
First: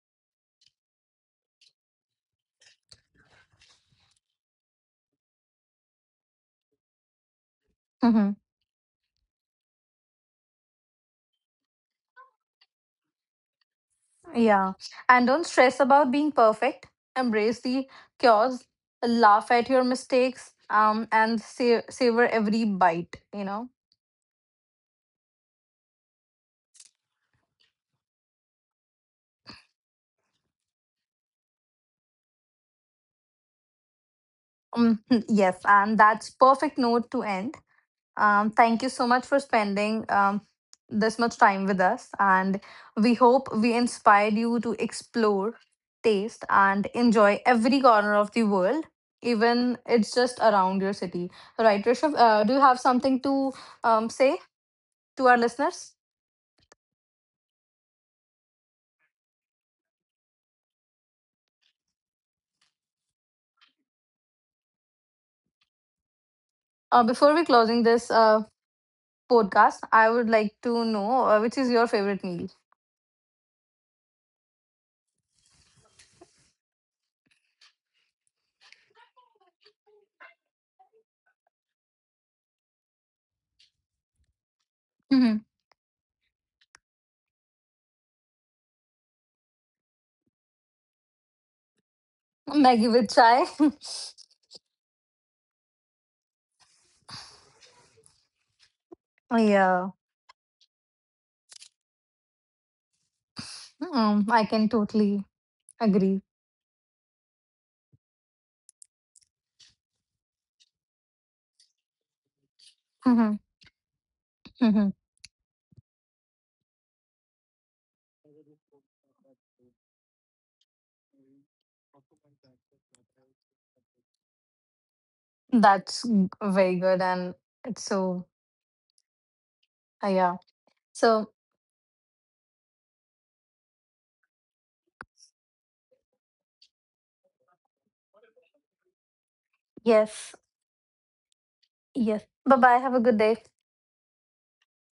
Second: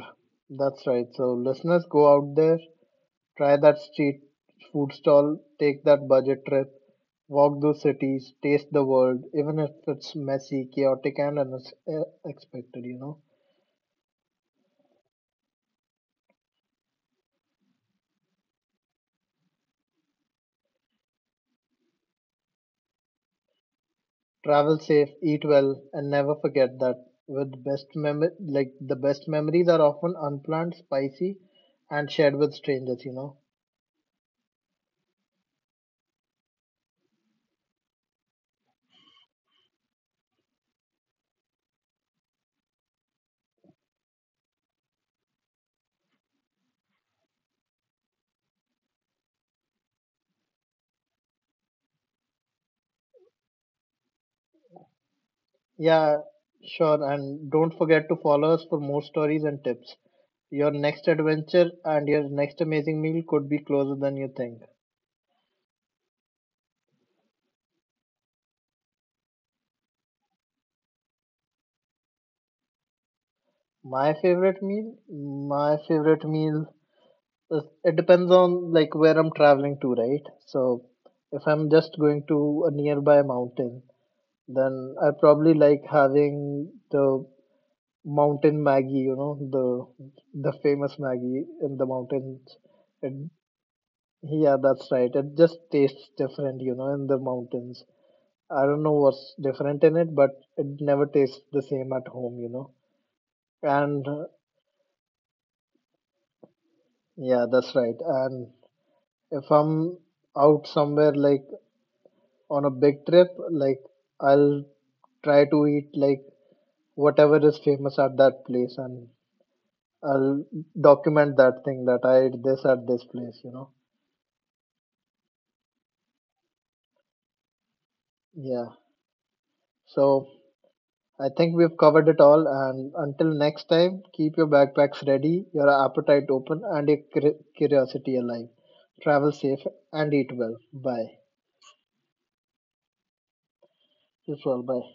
S2: that's right. So, listeners, go out there. Try that street food stall, take that budget trip, walk those cities,
S1: Hmm.
S2: taste the world, even if it's messy, chaotic, and unexpected, you know.
S1: Yeah. And don't stress about being perfect. Embrace the chaos, laugh at your mistakes, and savor every bite, you know.
S2: Travel safe, eat well, and never forget that with best mem like the best memories are often unplanned, spicy, and shared with strangers, you know.
S1: Mm, yes, and that's perfect note to end. Thank you so much for spending this much time with us. And we hope we inspired you to explore, taste, and enjoy every corner of the world, even it's just around your city. Right, Rishabh, do you have something to say to our listeners?
S2: Yeah, sure, and don't forget to follow us for more stories and tips. Your next adventure and your next amazing meal could be closer than you think.
S1: Before we closing this podcast, I would like to know which is your favorite meal?
S2: My favorite meal? My favorite meal is, it depends on like where I'm traveling to, right? So if I'm just going to a nearby mountain, then I
S1: Mhm.
S2: probably like having the mountain Maggie, you know, the famous Maggie in the mountains.
S1: Maggie with
S2: It,
S1: chai.
S2: yeah, that's right. It just tastes different, you know, in the mountains. I don't know what's different
S1: Yeah,
S2: in it, but it never tastes the same at home, you know. And
S1: I can totally agree.
S2: yeah, that's right. And if I'm out somewhere like on a big trip,
S1: Mhm.
S2: like I'll
S1: Mhm.
S2: try to eat like whatever is famous at that place and I'll document that thing that I ate this at this place, you know.
S1: That's very good. And it's so,
S2: Yeah. So
S1: yeah.
S2: I
S1: So,
S2: think we've covered it all and until next time, keep your backpacks ready, your appetite open and your curiosity alive. Travel safe and eat
S1: yes,
S2: well. Bye.
S1: yes. Bye bye. Have a good day.
S2: This all. Bye.